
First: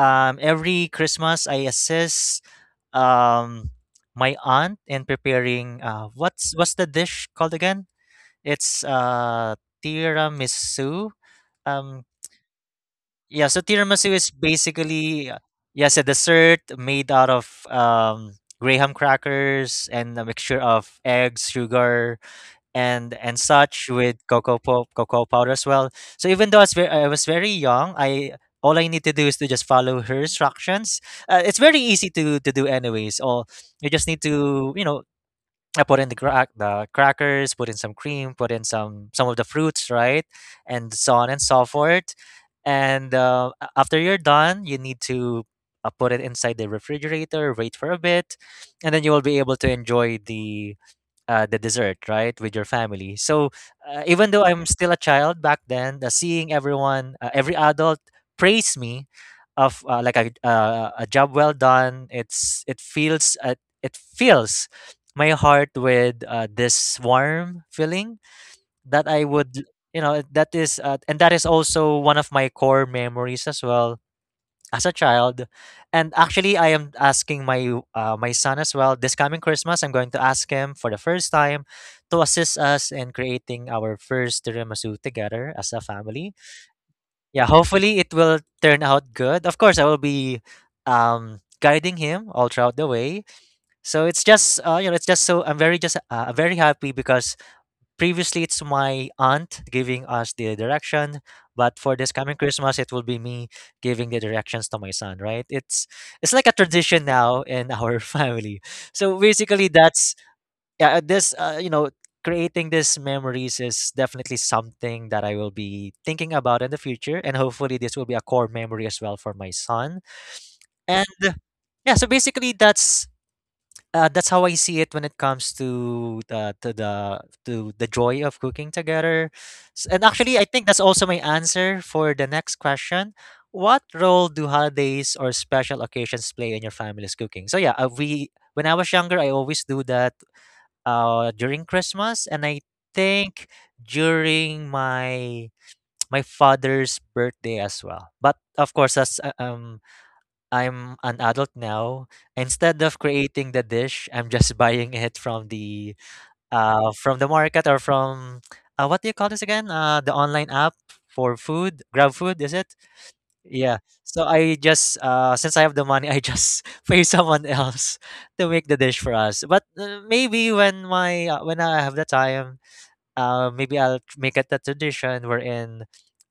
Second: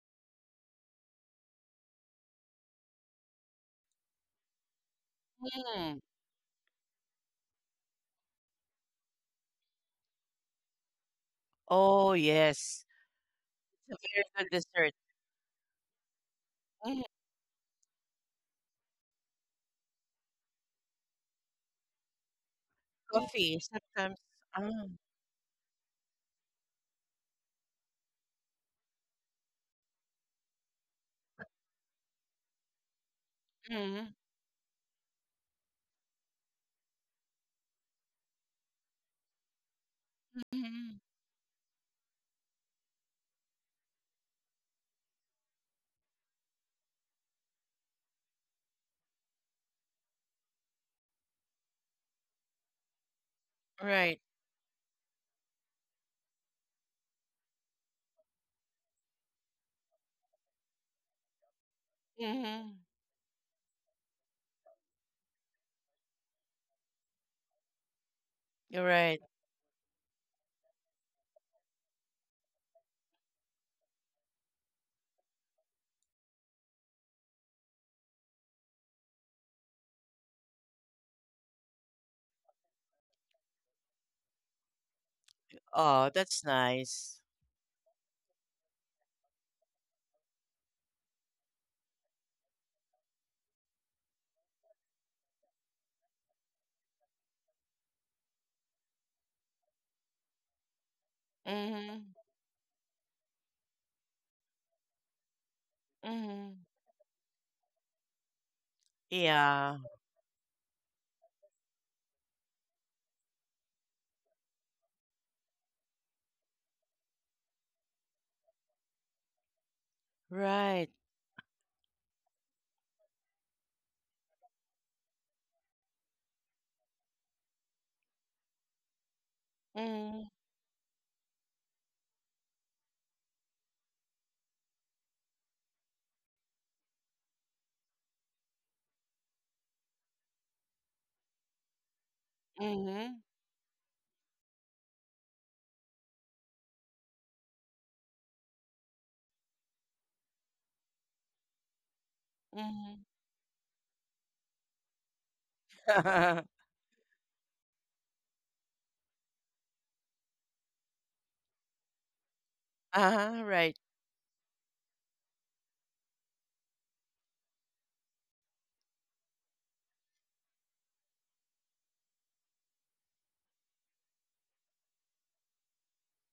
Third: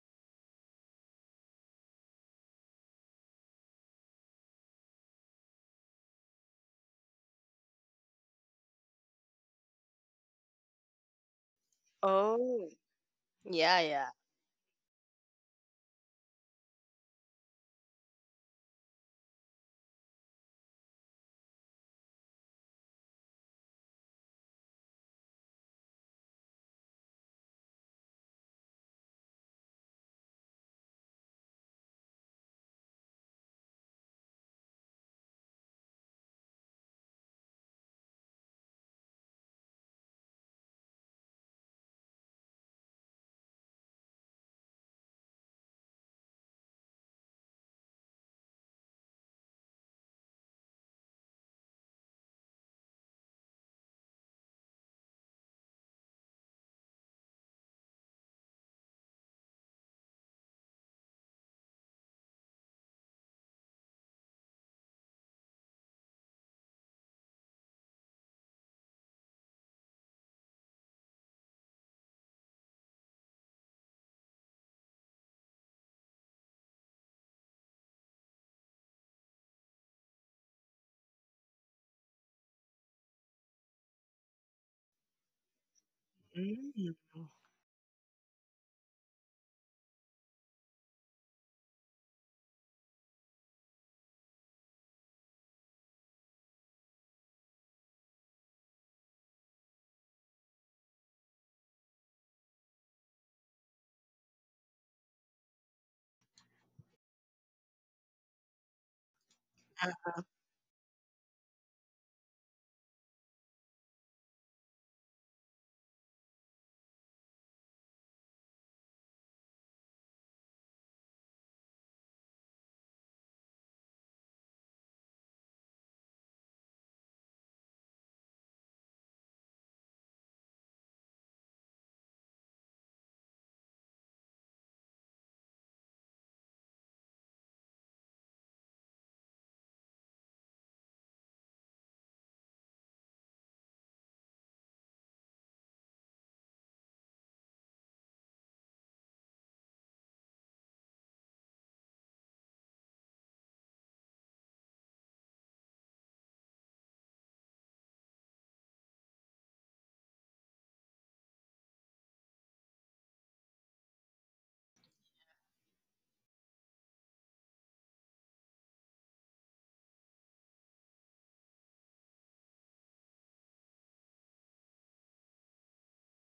Um, every Christmas, I assist um, my aunt in preparing Mm. uh, what's what's the dish called again? It's uh, tiramisu. Um, Oh Oh, yes. yeah, so yeah, It's a yeah. tiramisu very is good dessert. basically uh, yes, a dessert Mm. made out of um, graham crackers and a mixture of eggs, sugar, and and Coffee such sometimes. with cocoa po- Um, cocoa powder as well. So even though I was very, I was very young, I all I need to do is to just follow her instructions. Uh, it's very easy to to do anyways. Or you just mm. need to you know I put in the crack the crackers, put in some cream, put in some some of the fruits, right, and hmm so on and so forth. And uh, a- after you're done, you need to uh, put it inside the refrigerator, wait for a bit, and then you will be able to enjoy the uh, the dessert, right, with your family. So uh, Right. even though I'm still a child back then, uh, seeing everyone, uh, every adult praise me of uh, like a uh, a job well done. It's hmm it feels uh, it fills my heart with uh, this warm feeling You're that right. I would you know that is uh, and that is also one of my core memories as well as a child. And actually, I am asking my uh, my son as well. This coming Christmas, I'm going to ask him for the first time to assist us in creating our first tiramisu together as a Oh, family. that's Mm. nice. Yeah, hopefully it will turn out good. Of course, I will be um guiding him all throughout the way. So it's just uh, you know it's just so I'm very just uh, very happy because previously, it's my aunt giving us the direction, but for Hmm this coming Christmas, it will be me giving the directions to my son. Right? It's it's like a hmm tradition now in our family. So basically, Yeah. Uh, that's yeah. uh, This uh, you know, creating these memories is definitely something that I will be thinking about in the future, and hopefully, this will be a core memory as well for my son. Right. And yeah, so basically, that's uh, that's how I see it when it comes to the to the to the joy of cooking together. S- And hmm actually, I think that's also my answer for the next question. What role do holidays or special occasions play in your family's cooking? So yeah, uh, we when I was younger, I always do that uh, during Christmas, and I hmm think during my my father's birthday as well. But of course, that's uh, um I'm an adult now. Instead hmm of creating the dish, I'm just buying it from the Uh-huh, uh from the market or from uh, what do you call this again? Uh, the online app for food, Grab Food, is it? right. Yeah. So I just uh since I have the money, I just pay someone else to make the dish for us. But uh, maybe when my uh, when I have the time, uh maybe I'll tr- make it a tradition wherein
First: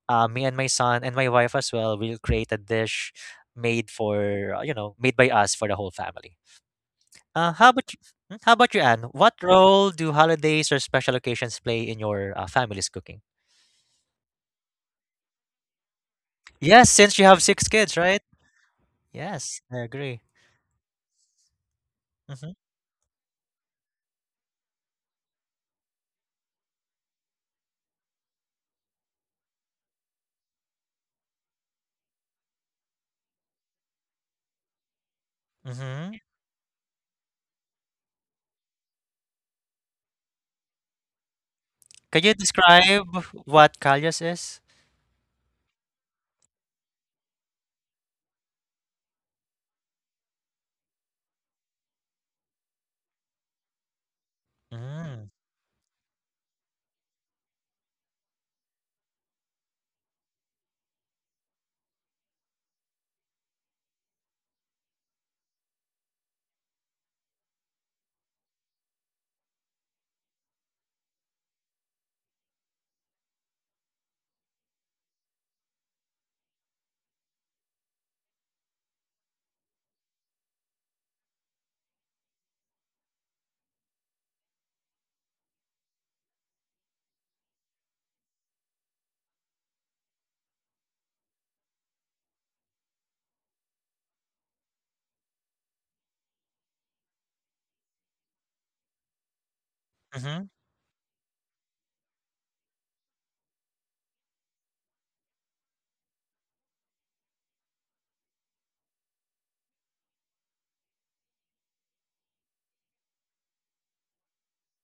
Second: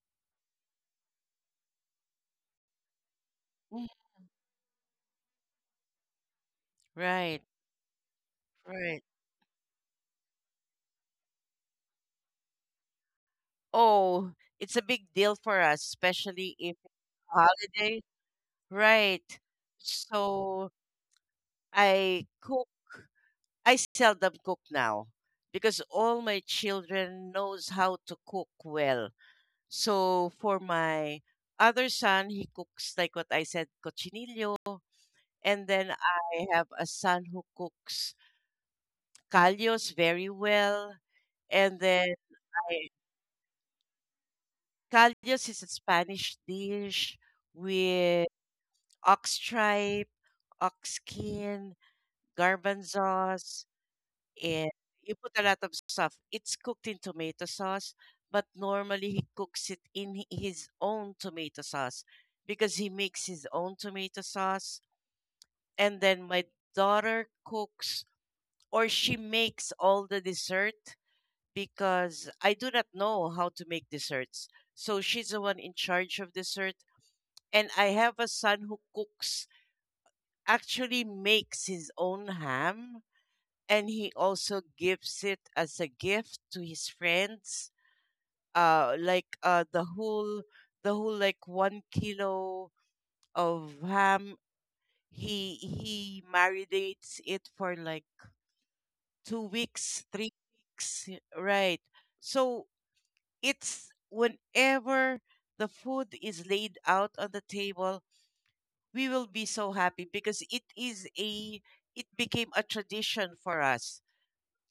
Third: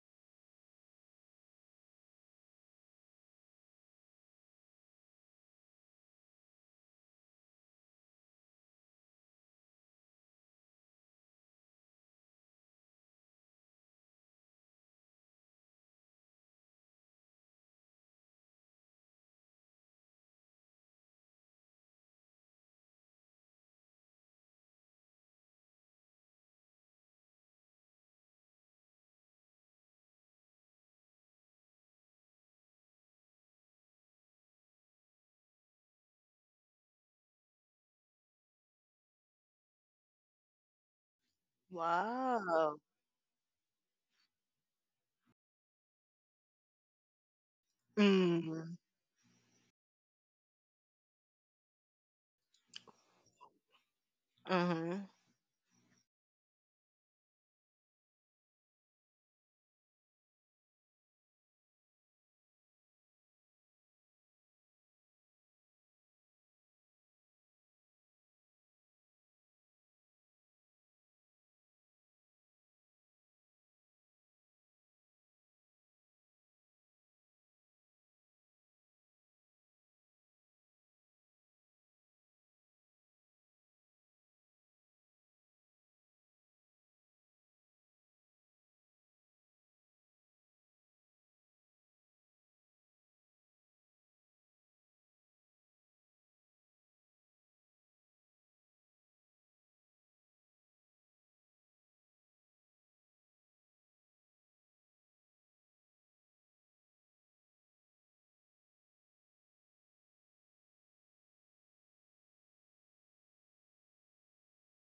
uh, me and my son and my wife as well will create a dish made Mm. for uh, you know made by us for the whole family. Right. Uh, how about you? mm, How about you, Right. Anne? What role do holidays or special occasions play in your uh, family's cooking? Oh, it's a big deal for us, especially if Yes, since you have six kids, holiday. right? Right. Yes, I agree. So I Mm-hmm. cook. I seldom cook now because all my children knows how to cook well. So for my other son, he cooks like what I said, cochinillo, and then Mm-hmm. I have a son who cooks callos very well, and Can then you wow. I, describe what Kalyas is? callos is a Spanish dish with Mm. ox tripe, ox skin, garbanzos, and Mhm. you Mm. put a lot of stuff. It's cooked in tomato sauce, but normally he cooks it in hi- his own tomato sauce because he makes his own tomato sauce. And then my daughter cooks, or she makes all the dessert, because I do not know how to make desserts. So she's the one in charge of dessert. And I have a son who cooks, actually makes his own ham, and he also gives it as a gift to his friends, uh like uh the whole the whole like one kilo of ham. He he marinates it for like two weeks, Mm-hmm. three weeks, y- right. So it's whenever the food is laid out on the table, we will be so happy because it is a it became a tradition for us.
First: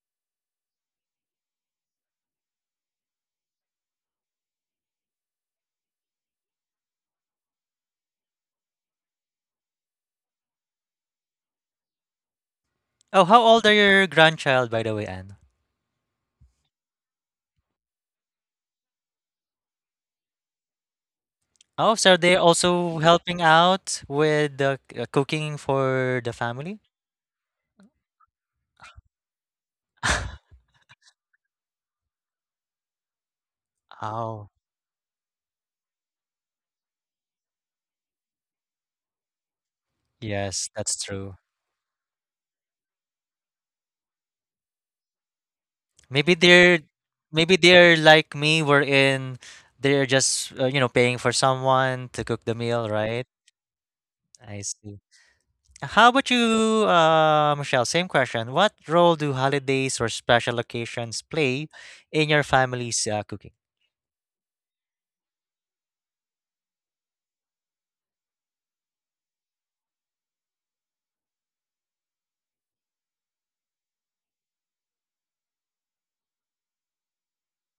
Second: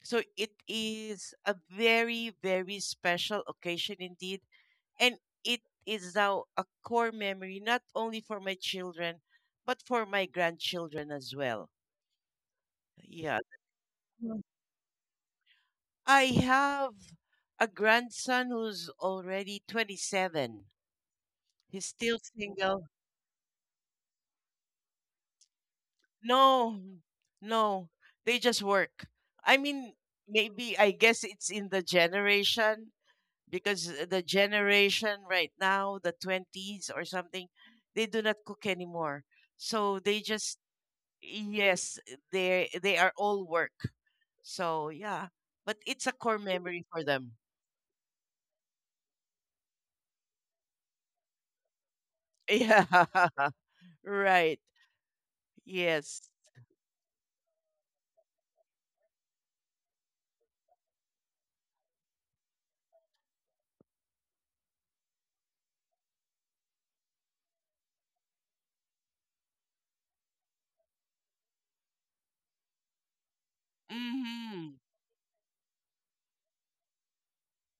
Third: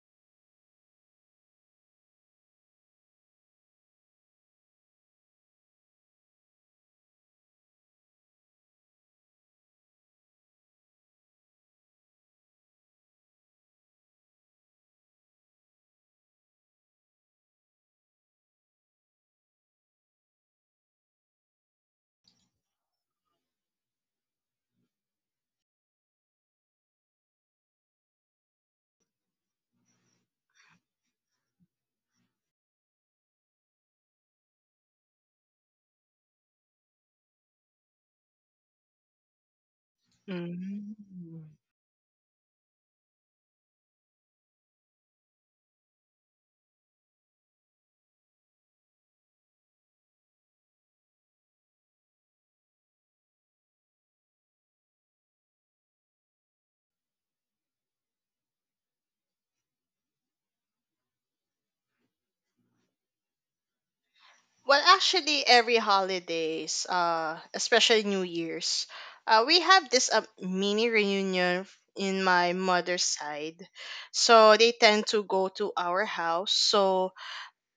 So it is a very, very special occasion indeed. And it is now a core memory, not only for my children, but for my grandchildren as well. Oh, Yeah. how old are your Mm. grandchild, by the way, Anne? I have a grandson who's already twenty-seven. He's Oh, so are still they single. also helping out with the c- uh, cooking for the No, family? no, they just work. I mean, maybe I guess it's in the generation, because uh, the Oh, generation right now, the twenties or something, they do not cook anymore. So they just, yes, Mm. that's true. yes, they they are all work. So yeah, but it's a Maybe core they're memory for them. Maybe they're like me, wherein they're just uh, you know paying for someone to cook the meal, right? Yeah. Right. I see. How Yes. about you, uh, Michelle? Same question. What role do holidays or special occasions play in your family's uh, cooking? Well, actually, every holidays, uh, especially New Year's, uh, we have this, uh, mini reunion, f- in my mother's side. So they Mhm. tend to go to our house. So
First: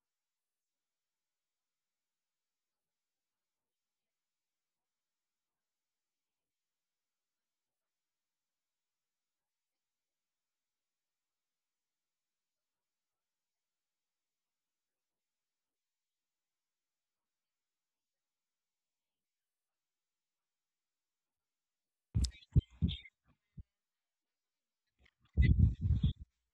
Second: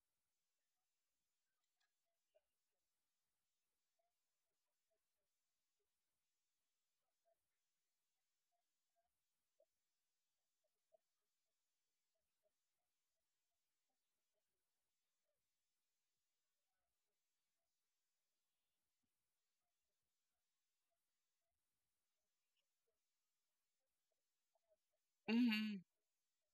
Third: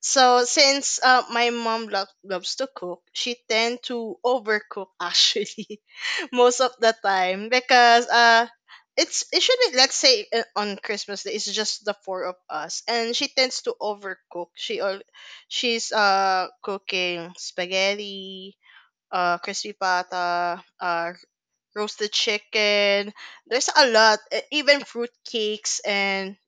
So since, uh, my mom lo- loves to cook, she tend to overcook actually most of the time, because uh it's usually, let's say, uh, on Christmas Day, it's just the four of us, and she tends to overcook. She all she's uh cooking spaghetti, uh crispy pata, uh roasted chicken. There's a lot, e- even fruit Mhm. cakes, and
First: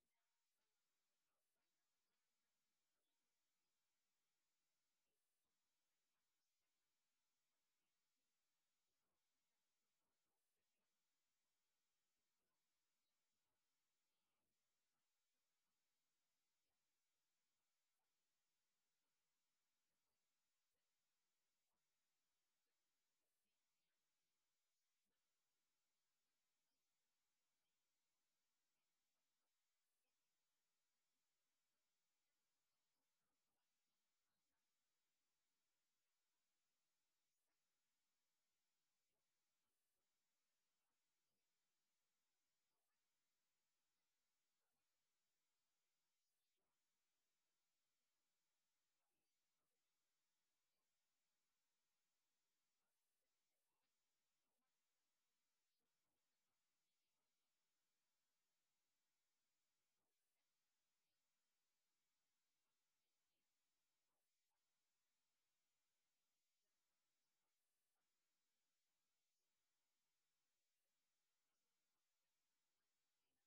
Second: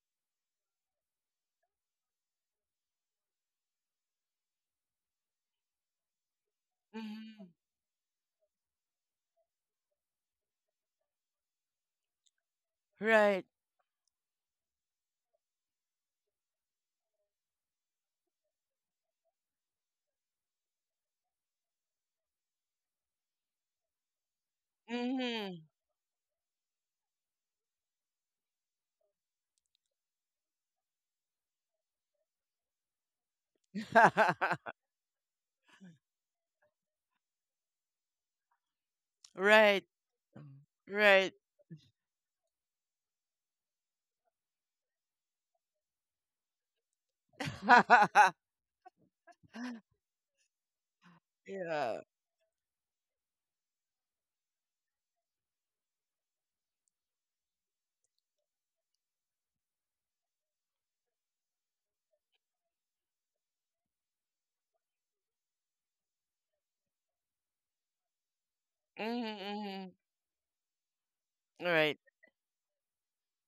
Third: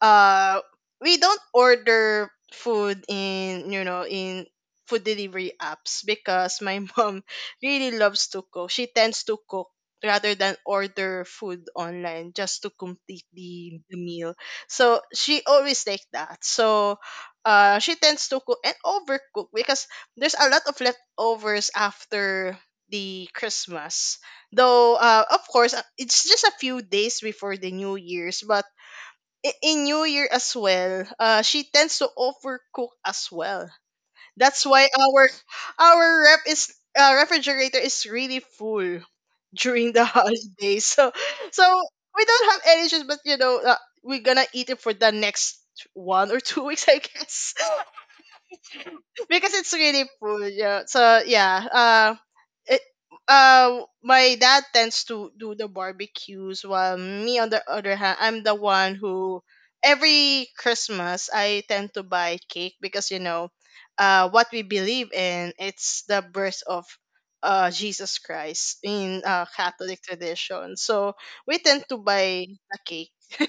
uh we don't order food in, you know in food delivery apps, because my mom Mhm. really loves to cook. She tends to cook rather than order food online, just to complete Right. the, the meal. So she always like that. So uh she tends to cook and overcook, because there's a lot of leftovers after the Christmas, though, uh of Mhm. course, uh, it's just a few days before the New Year's. But i- in New Year as well, uh, she tends to overcook as well. That's why our our rep is uh, refrigerator is really full Right. during the holidays. So Right. so we don't have any issues, but you know uh, we're gonna eat it for the next one or two weeks, I guess, because it's really full. Yeah. So yeah. Yeah. Uh it, uh, my dad tends to do the barbecues, while me on the other hand, I'm the one who every Christmas I tend to buy cake, because you know uh, what we believe in, it's the birth of uh, Jesus Christ in Mhm. Uh, mhm. Catholic tradition. So we tend to Right. buy a cake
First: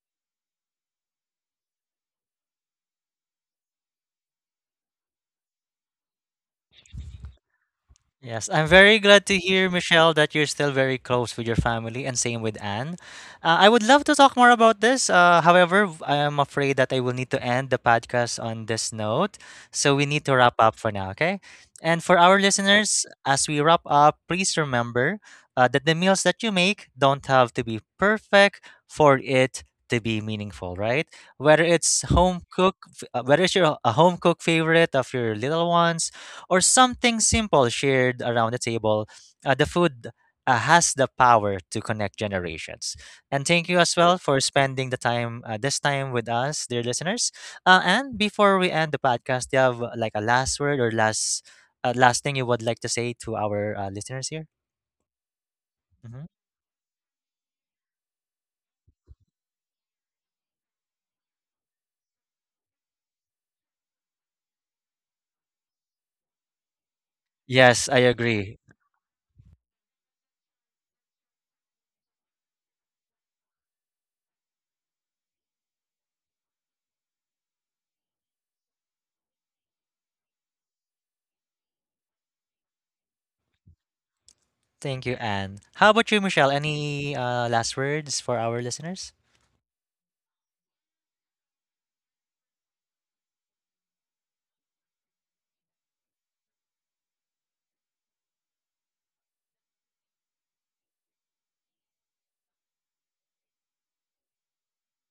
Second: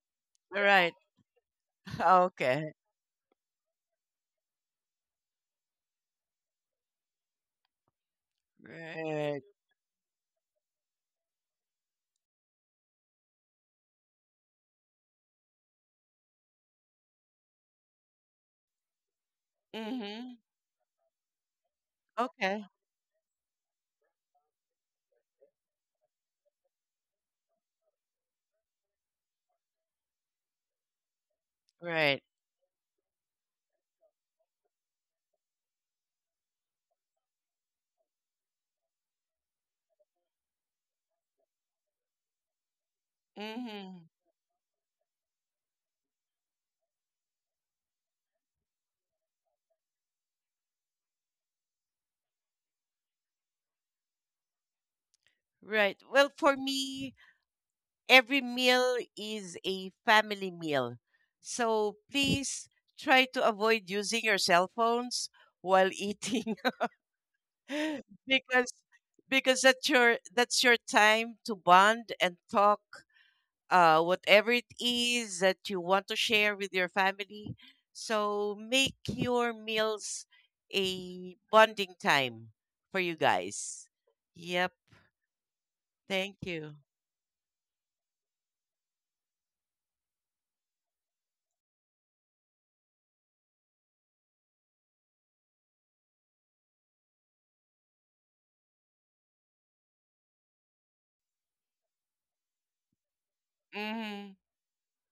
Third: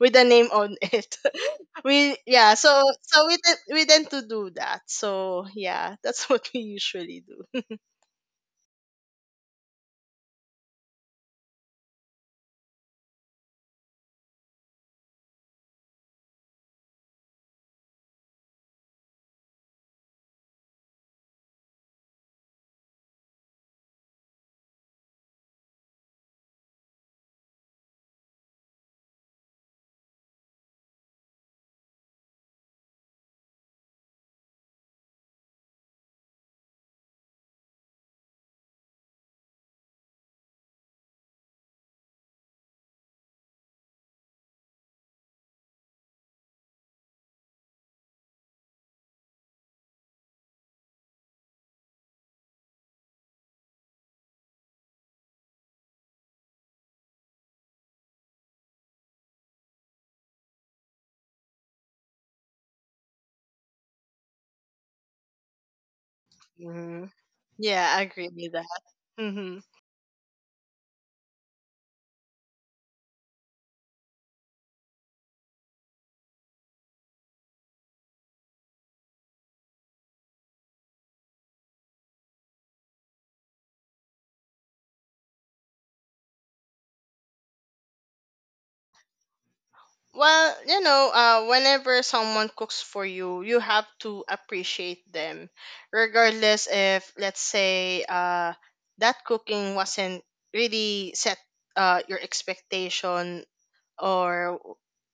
with the name on Right. it. we Yeah. Okay. So so we, tend we tend to do that, so yeah. That's what we usually Yes, I'm very glad to Right. hear, Michelle, that you're still very close with your family, and same with Anne. Uh, I would love to talk more about this. Uh, however, v- I am afraid that I will need to end the podcast on this note. So we need to Mhm. wrap up for now, okay? And for our Okay. listeners, as we wrap up, please remember uh, that the meals that you make don't have to be perfect for it to be meaningful, right? Whether it's Right. home cook, f- uh, whether it's your a home cook favorite of your little ones or something simple shared around the table, uh, the food uh, has the power to connect generations. And thank you as Mhm. well for spending the time uh, this time with us, dear listeners. Uh, and before we end the podcast, do you have uh, like a last word or last uh, last thing you would like to say to our uh, listeners here? Right. hmm Well, for me, every meal is a family meal. So please try to avoid using your cell phones while eating do. Yes, Yeah, I I agree with agree. that. because Hmm. because that's your that's your time to bond and talk uh, whatever it is that you want to share with your family. So make your meals a bonding time for you guys. Yep. Thank you, Anne. How about you, Thank Michelle? you. Any uh, last words for our listeners? Well, you know, uh, whenever someone cooks for you, you have to appreciate them, regardless if, let's say, uh, that cooking wasn't really set uh, your expectation, Mm-hmm. or,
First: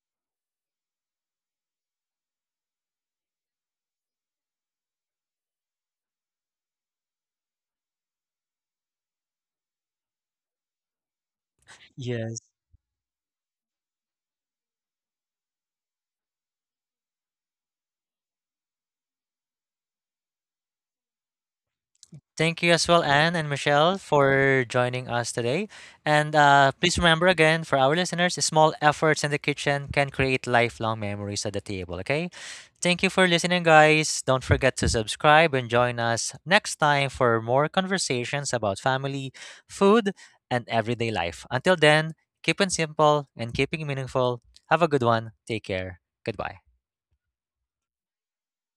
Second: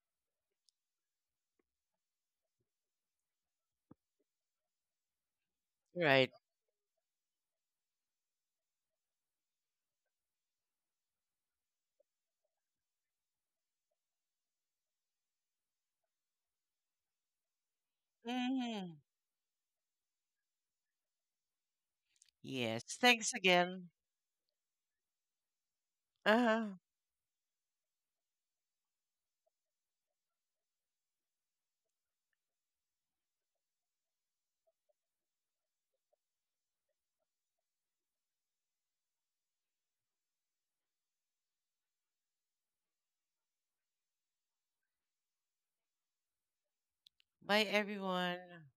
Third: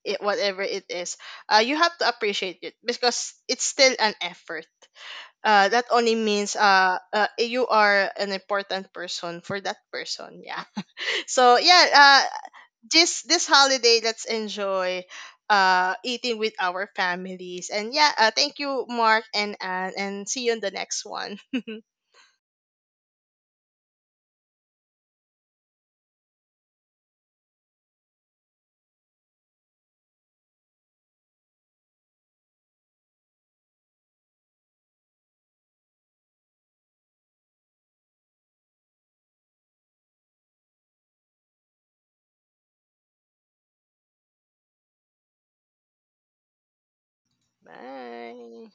it, whatever it is. Uh, you have to appreciate it, because it's still an effort. Uh, that only Right. means, uh, uh, you are an important person for that person. Yeah. So yeah, Yes. uh this this holiday let's enjoy uh eating with our families. And yeah, uh, thank Mm-hmm. you, Mark and Anne, and see you in the next one. Thank you Yes. as well, Thanks Anne and again. Michelle, for joining us today. And uh, Uh-huh. please remember again for our listeners, small efforts in the kitchen can create lifelong memories at the table, okay? Thank you for listening, guys. Don't forget to subscribe and join us next time for more conversations about family, food, and everyday life. Until then, keep it simple and keeping meaningful. Have a good one. Take care. Goodbye. Bye, everyone. Bye.